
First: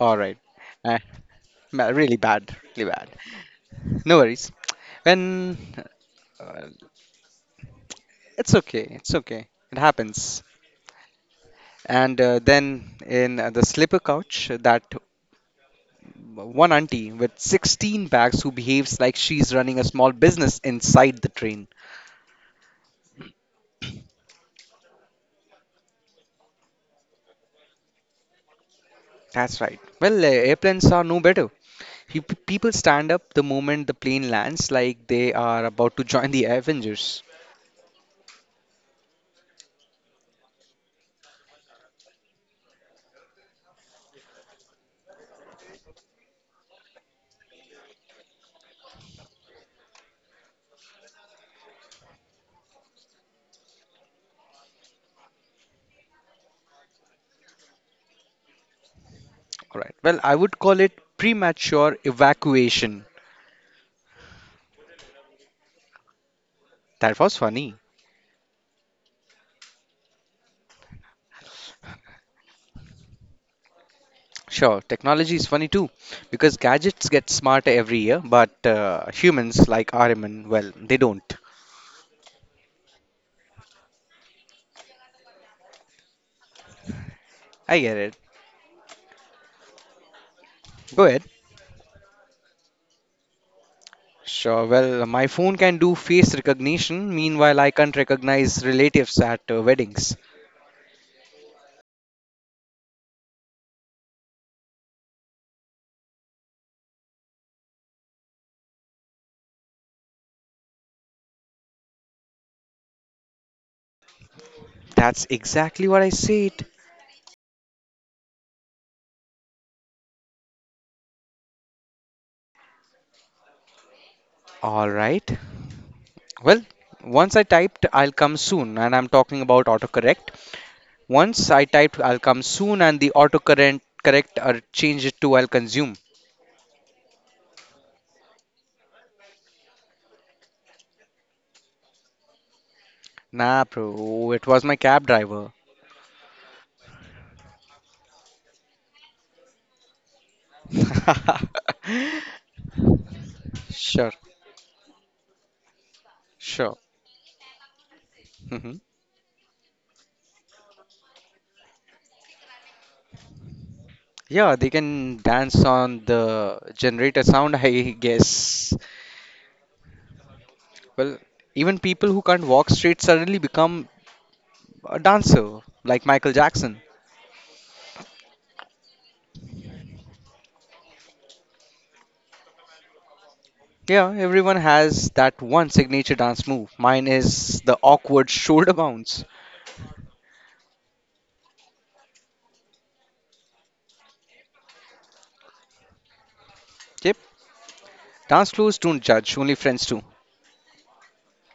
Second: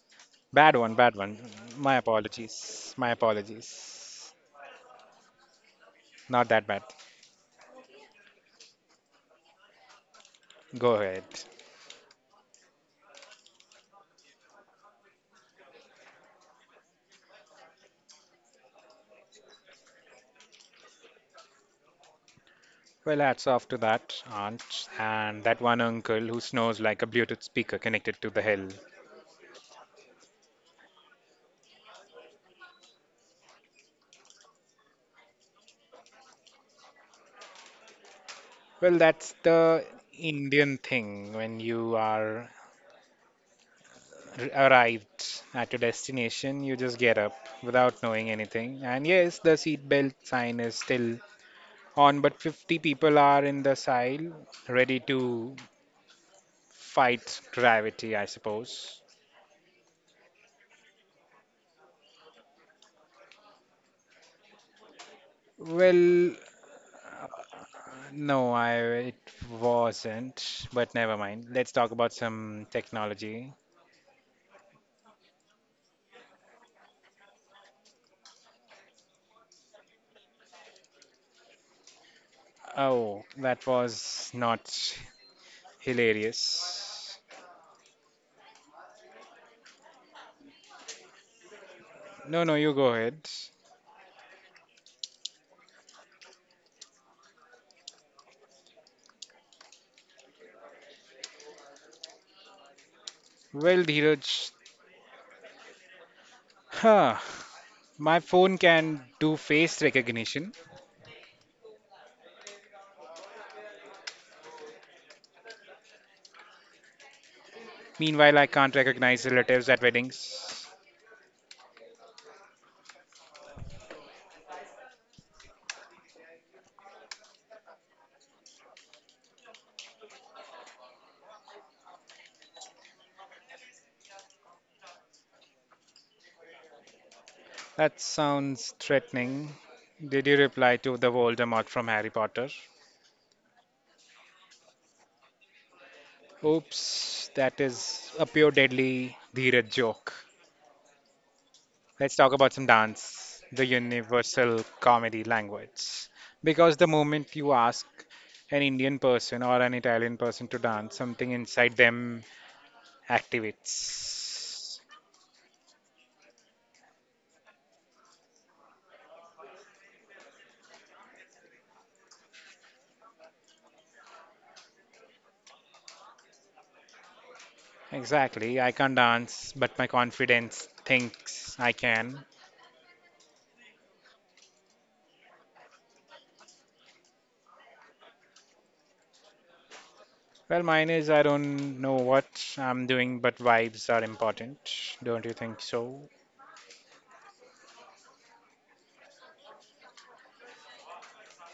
S2: all right.
S1: Bad one, bad one. My
S2: Really bad, really
S1: apologies. My
S2: bad. No
S1: apologies.
S2: worries. When
S1: Not that
S2: uh,
S1: bad.
S2: it's okay, it's okay. It happens.
S1: Go ahead.
S2: And then in the slipper couch, that one auntie with 16 bags who behaves like she's running a small business inside the train.
S1: Well, hats off to that aunt and that one uncle who snores like a Bluetooth speaker connected to the hell.
S2: That's right. Well, airplanes are no better. People stand up the moment the plane lands, like they are about to join the Avengers.
S1: Well, that's the Indian thing when you are arrived at your destination, you just get up without knowing anything. And yes, the seatbelt sign is still on, but 50 people are in the side ready to fight gravity, I suppose.
S2: All right. Well, I would call it premature evacuation.
S1: Well,
S2: That
S1: uh,
S2: was funny.
S1: no, I it wasn't, but never mind. Let's talk about some technology.
S2: Sure, technology is funny too, because gadgets get smarter every year, but humans like RMN, well, they don't.
S1: Oh, that was not hilarious.
S2: I get it. Go ahead.
S1: No, no, you go ahead.
S2: Sure, well, my phone can do face recognition, meanwhile, I can't recognize relatives at weddings.
S1: Well, Dheeraj, huh. My phone can do face recognition.
S2: That's exactly what I said.
S1: Meanwhile, I can't recognize relatives at weddings.
S2: Alright. Well, once I typed, I'll come soon, and I'm talking about autocorrect. Once I typed, I'll come soon, and the autocorrect correct, changed it to I'll consume.
S1: That sounds threatening. Did you reply to the Voldemort from Harry Potter?
S2: Nah, bro, it was my cab driver.
S1: Oops, that is a pure deadly Dheeraj joke. Let's talk about some dance, the
S2: Sure,
S1: universal comedy language. Because
S2: sure.
S1: the moment you ask an
S2: hmm
S1: Indian person or an Italian person to dance, something inside them
S2: Yeah, they
S1: activates.
S2: can dance on the generator sound, I guess. Well, even people who can't walk straight suddenly become a dancer, like Michael Jackson.
S1: Exactly. I can't dance, but my confidence thinks I can.
S2: Yeah, everyone has that one signature dance move. Mine is the awkward shoulder bounce.
S1: Well, mine is I don't know what I'm doing, but vibes are important. Don't you think so?
S2: Yep, dance floors don't judge, only friends do.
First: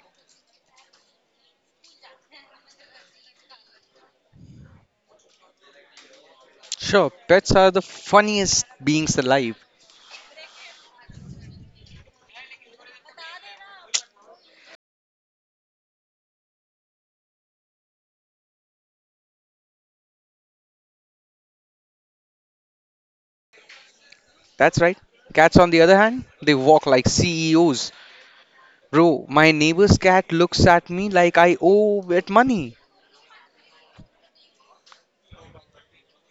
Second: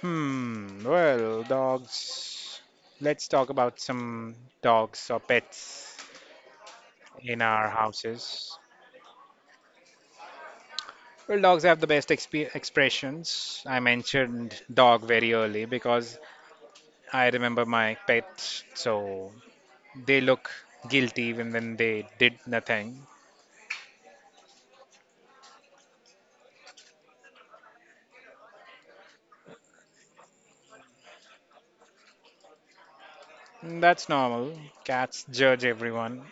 S1: Hmm. Well, dogs. Let's talk about some dogs or pets
S2: Sure,
S1: in
S2: pets
S1: our
S2: are the
S1: houses.
S2: funniest beings alive.
S1: Well, dogs have the best expressions. I mentioned dog very early because I remember my pet, so they look guilty even when they did nothing.
S2: That's right. Cats, on the other hand, they walk like CEOs. Bro, my neighbor's cat looks at me like I owe it money.
S1: Mm, that's normal. Cats judge everyone.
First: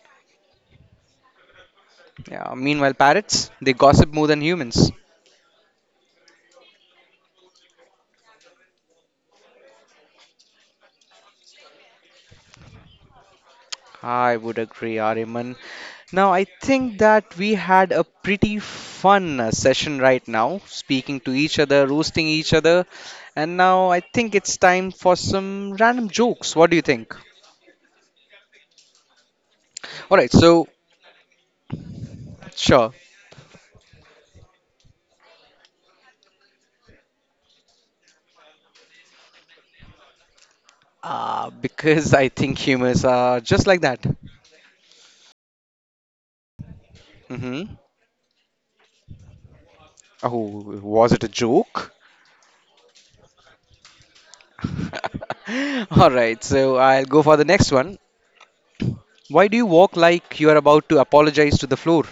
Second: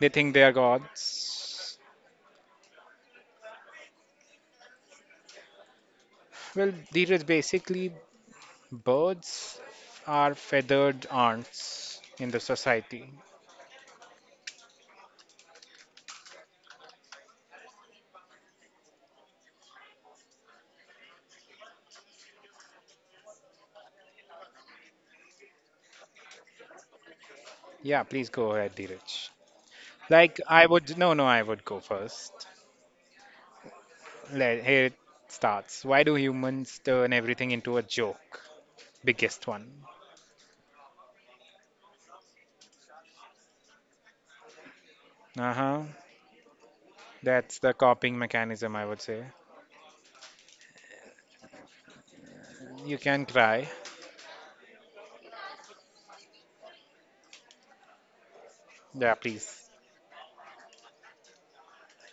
S1: They think they are gods.
S2: Yeah, meanwhile, parrots, they gossip more than humans.
S1: Well, Dheeraj, basically, birds are feathered ants in the society.
S2: I would agree, Ariman. Now, I think that we had a pretty fun session right now, speaking to each other, roasting each other. And now I think it's time for some random jokes. What do you think?
S1: Yeah, please go ahead, Dheeraj.
S2: All right,
S1: Like, I
S2: so
S1: would, no, no, I would go first.
S2: sure.
S1: Here it starts. Why do humans turn everything into a joke? Biggest one.
S2: Because I think humans are just like that.
S1: Uh huh. That's the
S2: Mm-hmm.
S1: coping mechanism, I would say.
S2: Oh, was it a joke?
S1: You can try.
S2: All right, so I'll go for the next one.
S1: Yeah,
S2: Why do you
S1: please.
S2: walk like you are about to apologize to the floor?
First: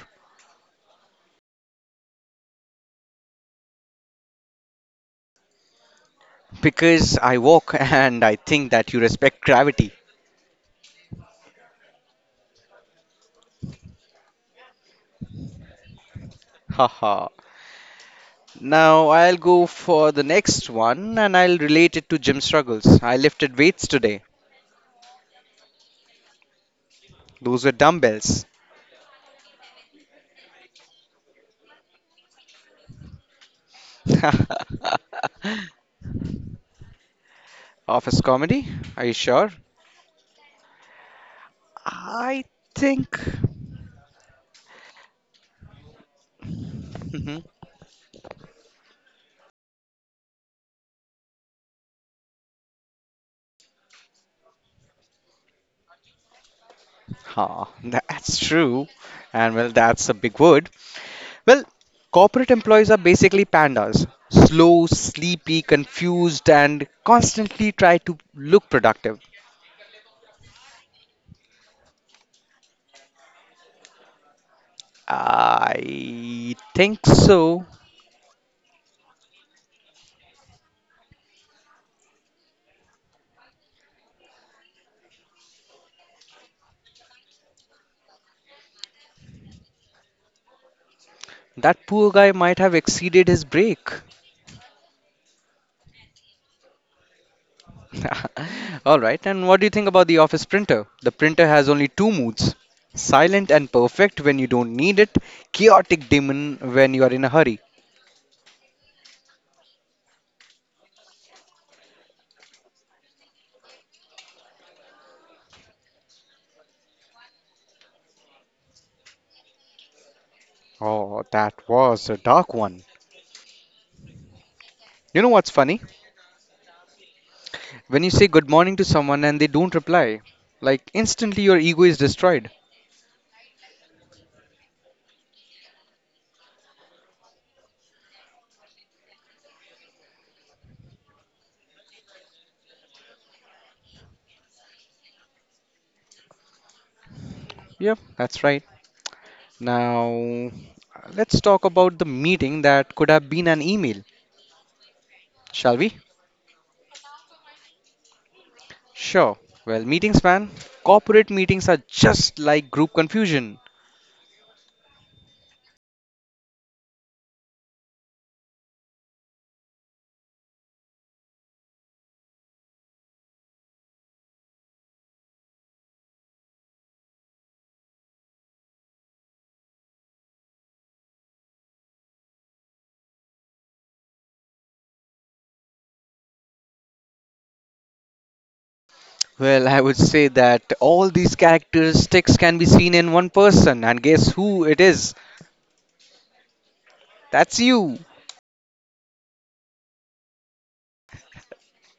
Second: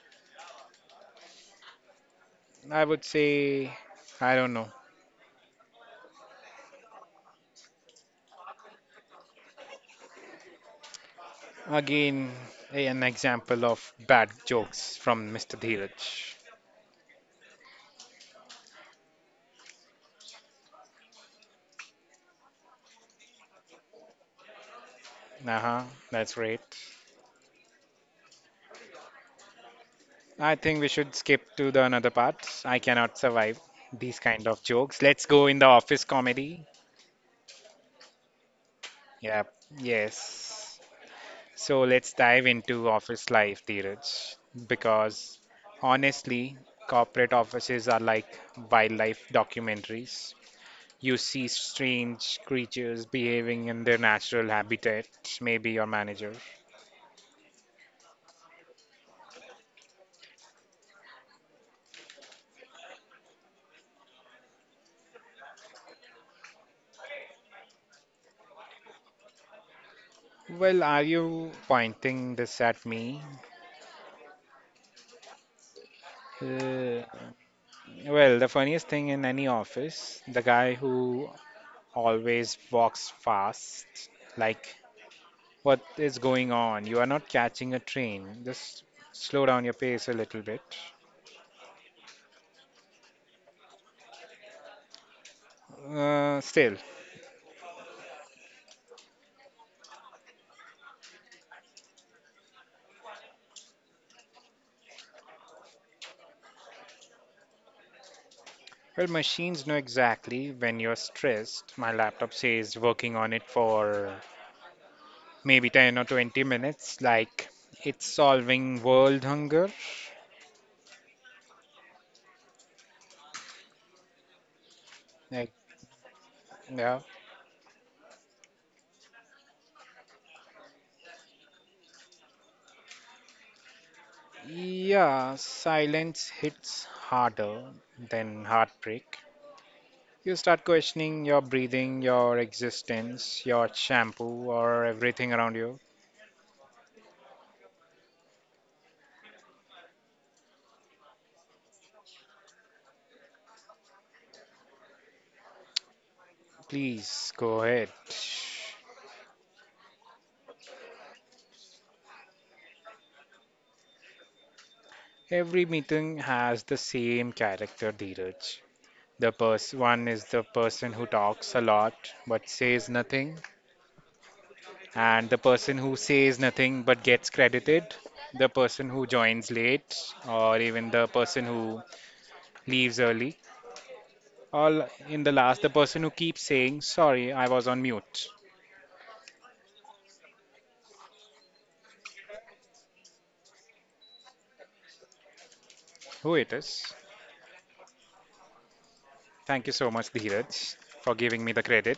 S1: I would say, I don't know.
S2: Because I walk and I think that you respect gravity.
S1: Again, an example of bad jokes from Mr. Dheeraj.
S2: Haha. Now I'll go for the next one and I'll relate it to gym struggles. I lifted weights today.
S1: Uh huh, that's great.
S2: Those were dumbbells.
S1: I think we should skip to the another part. I cannot survive these kind of jokes. Let's go in the office comedy.
S2: Office comedy? Are you sure?
S1: Yep, yes. So let's
S2: I
S1: dive into
S2: think.
S1: office life, Dheeraj, because honestly, corporate
S2: Mhm.
S1: offices are like wildlife documentaries. You see strange creatures behaving in their natural habitat, maybe your manager.
S2: Ha, that's true. And well, that's a big word. Well, corporate employees are basically pandas slow, sleepy, confused, and constantly try to look productive.
S1: Well, are you pointing this at me?
S2: I
S1: Uh,
S2: think so.
S1: well, the funniest thing in any office, the guy who always walks fast, like, what is going on? You are not catching a train. Just slow down your pace a little bit.
S2: That poor guy might have exceeded his break.
S1: Still,
S2: All right, and what do you think about the office printer? The printer has only two moods silent and perfect when you don't need it, chaotic demon when you are in a hurry.
S1: well, machines know exactly when you're stressed. My laptop says working on it for maybe 10 or 20 minutes, like, it's solving world hunger.
S2: Oh, that was a dark one. You know what's
S1: Like,
S2: funny?
S1: yeah.
S2: When you say good morning to someone and they don't reply, like instantly your ego is destroyed.
S1: Yeah, silence hits harder than heartbreak. You start questioning your breathing, your existence, your shampoo, or everything around you.
S2: Yep, that's right. Now, let's talk about the meeting that could have been an email, shall we?
S1: Please go ahead.
S2: Sure. Well, meetings, man, corporate meetings are just like group confusion.
S1: Every meeting has the same character, Dheeraj. The person one is the person who talks a lot but says nothing, and the person who says nothing but gets credited, the person who joins late, or even the person who leaves early. All in the last, the person who keeps saying, "Sorry, I was on mute."
S2: Well, I would say that all these characteristics can be seen in one person, and guess who it is?
S1: Who it is?
S2: That's you.
S1: Thank you so much, Dheeraj, for giving me the credit.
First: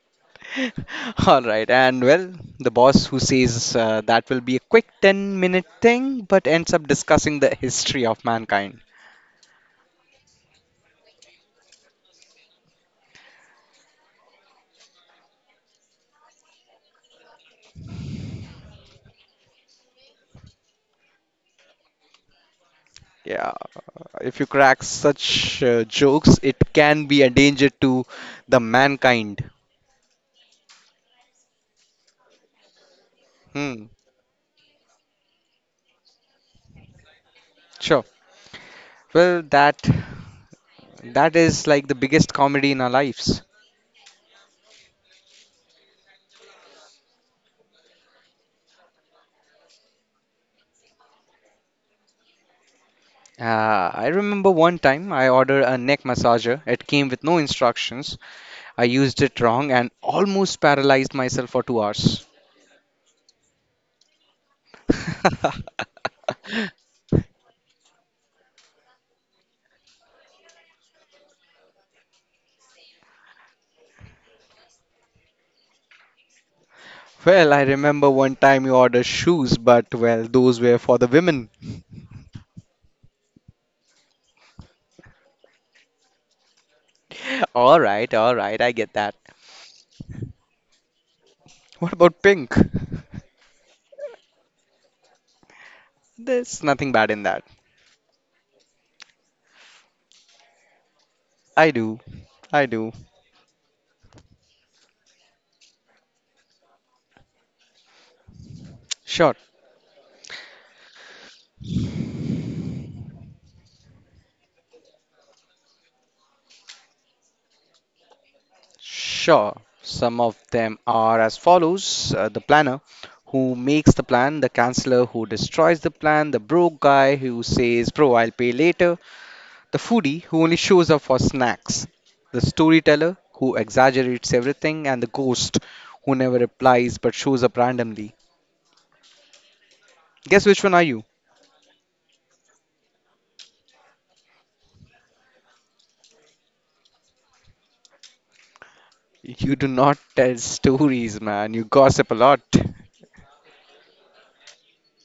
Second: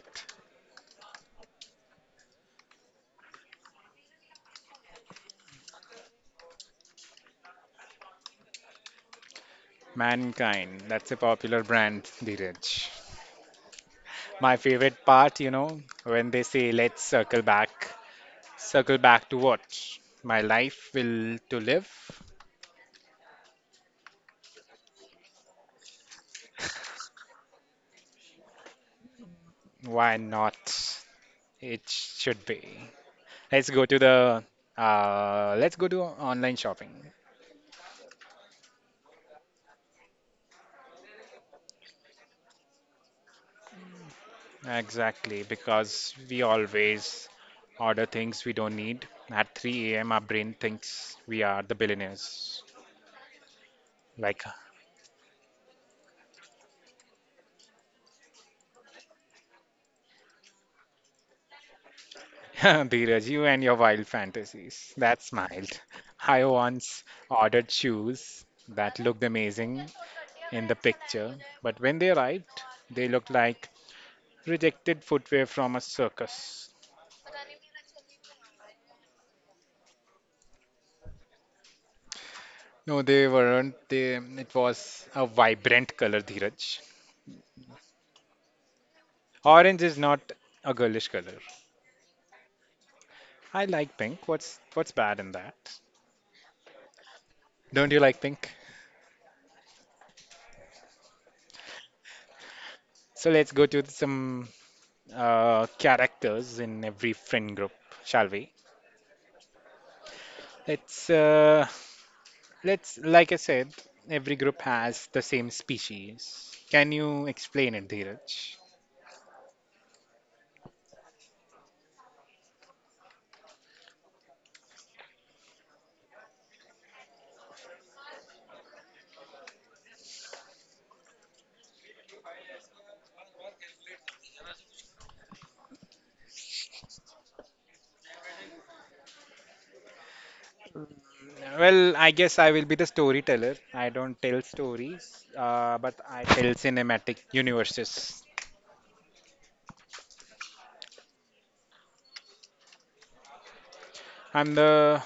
S2: All right, and well, the boss who says that will be a quick 10-minute thing but ends up discussing the history of mankind.
S1: Mankind, that's a popular brand, Dheeraj. My favorite part, when they say, "Let's circle back." Circle back to what? My life will to live?
S2: Yeah, if you crack such jokes, it can be a danger to the mankind.
S1: Why not? It should be. Let's go
S2: Hmm,
S1: to online shopping.
S2: sure. Well, that is like the biggest comedy in our lives.
S1: Exactly, because we always order things we don't need. At 3 a.m., our brain thinks we are the billionaires.
S2: I remember
S1: Like,
S2: one time I ordered a neck massager. It came with no instructions. I used it wrong and almost paralyzed myself for 2 hours.
S1: Dheeraj, you and your wild fantasies. That smiled. I once ordered shoes that looked amazing in the picture, but when they arrived, they looked like rejected footwear from a circus.
S2: Well, I remember one time you ordered shoes, but well, those were for the women.
S1: No, they weren't. It was a vibrant color, Dheeraj.
S2: All right, I get that.
S1: Orange is not a girlish color.
S2: What about pink?
S1: I like pink. What's bad in that?
S2: There's nothing bad in that.
S1: Don't you like pink?
S2: I do. I do.
S1: So let's go to some characters in every friend group, shall we?
S2: Sure.
S1: Let's uh, let's like I said, every group has the same species. Can you explain it, Dheeraj?
S2: Sure. Some of them are as follows the planner who makes the plan, the counselor who destroys the plan, the broke guy who says, Bro, I'll pay later, the foodie who only shows up for snacks, the storyteller who exaggerates everything, and the ghost who never replies but shows up randomly. Guess which one are you?
S1: Well, I guess I will be the storyteller. I don't tell stories, but I tell cinematic universes.
S2: You do not tell stories, man. You gossip a lot.
S1: I'm the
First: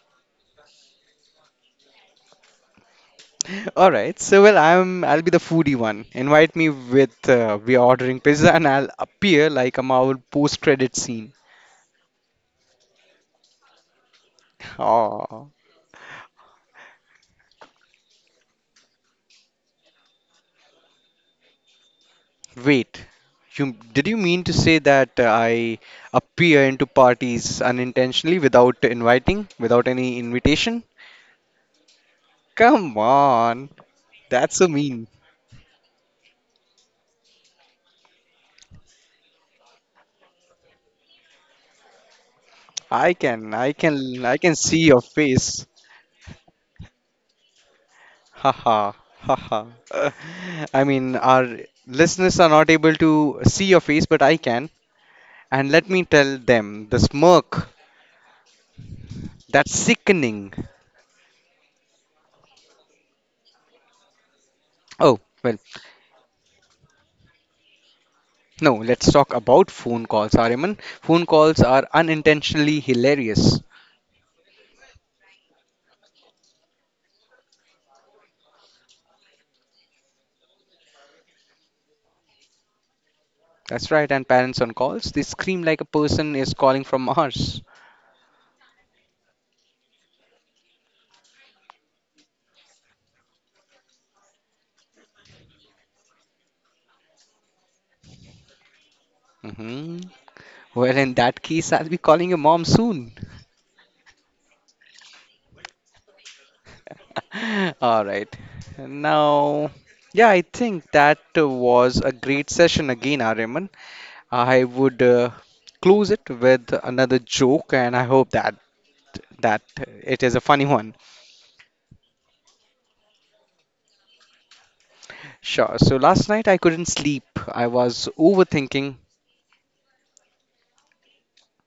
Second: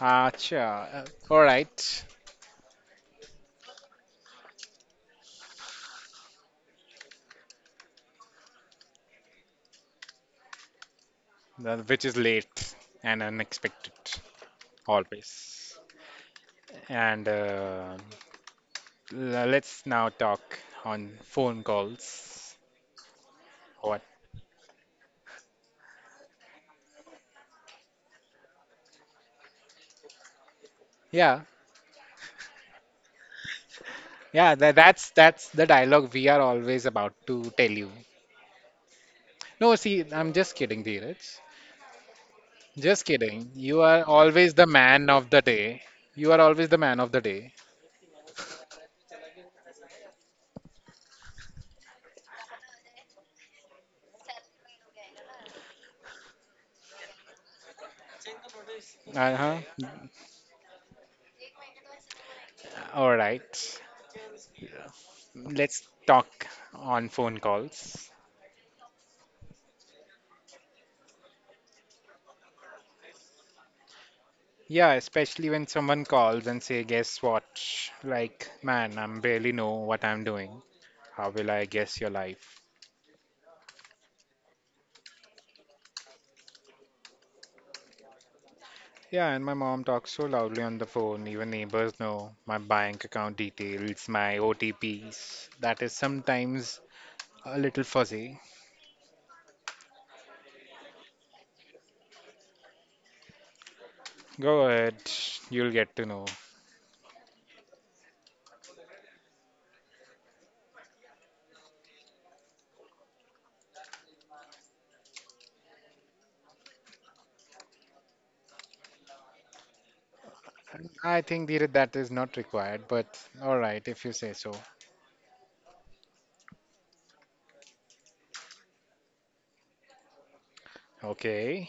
S1: Acha. All right,
S2: All right. So well, I'll be the foodie one. Invite me with we are ordering pizza, and I'll appear like I'm our post-credit scene.
S1: Which is late and unexpected.
S2: Oh.
S1: Always. And let's now talk on phone calls.
S2: Wait, you
S1: What?
S2: did you mean to say that I appear into parties unintentionally without inviting, without any invitation?
S1: Yeah,
S2: Come on,
S1: yeah.
S2: that's so
S1: Tha that's
S2: mean.
S1: that's the dialogue we are always about to tell you. No, see, I'm just kidding, Dheeraj. Just kidding. You are
S2: I
S1: always
S2: can
S1: the
S2: see your
S1: man of the
S2: face.
S1: day. You are always the man of the day.
S2: Haha, haha. I mean, our listeners are not able to see your face, but I can. And let me tell them the smirk
S1: Uh-huh.
S2: that's sickening.
S1: All right.
S2: Oh, well,
S1: Let's talk on phone calls.
S2: no, let's talk about phone calls, Ariman. Phone calls are unintentionally hilarious.
S1: Yeah, especially when someone calls and say, "Guess what?" Like, man, I'm barely know what I'm doing. How will I guess your life?
S2: That's right, and parents on calls, they scream like a person is calling from Mars.
S1: Yeah, and my mom talks so loudly on the phone, even neighbors know my bank account details, my OTPs. That is sometimes a little fuzzy.
S2: hmm Well, in that case, I'll be calling your mom soon.
S1: Go ahead, you'll get to know.
S2: All right. Now, yeah, I think that was a great session again, Ariman. I would close it with another joke, and I hope that that it is a funny one.
S1: I think Dheeraj, that is not required, but all right, if you say so.
S2: Sure. So last night I couldn't sleep. I was overthinking.
S1: Okay.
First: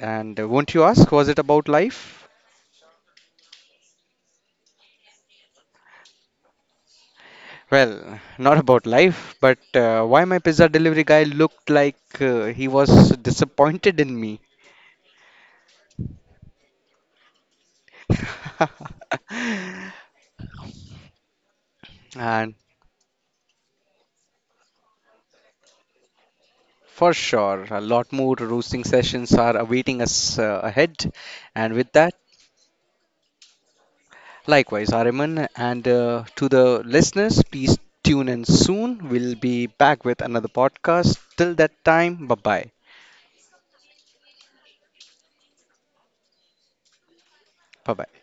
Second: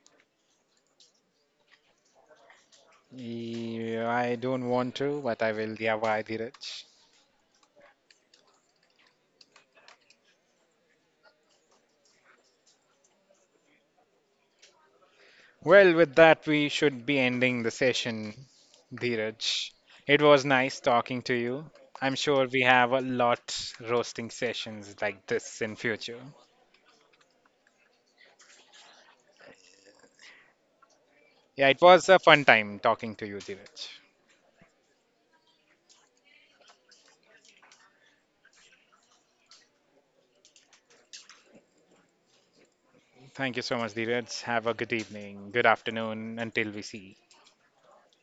S2: And won't you ask, was it about life?
S1: Yeah, I don't want to, but I will. Yeah, why, Dheeraj?
S2: Well, not about life, but why my pizza delivery guy looked like he was disappointed in me.
S1: Well, with that, we should be ending the session, Dheeraj. It was nice talking to you. I'm sure
S2: And
S1: we have a lot roasting sessions like this in future.
S2: for sure, a lot more roasting sessions are awaiting us ahead.
S1: Yeah,
S2: And
S1: it
S2: with
S1: was
S2: that,
S1: a fun time talking to you, Dheeraj.
S2: likewise, Ariman, and to the listeners, please tune in soon. We'll be back with another podcast. Till that time, bye bye.
S1: Thank you so much, Dheeraj. Have a good evening, good afternoon, until we see.
S2: Bye bye.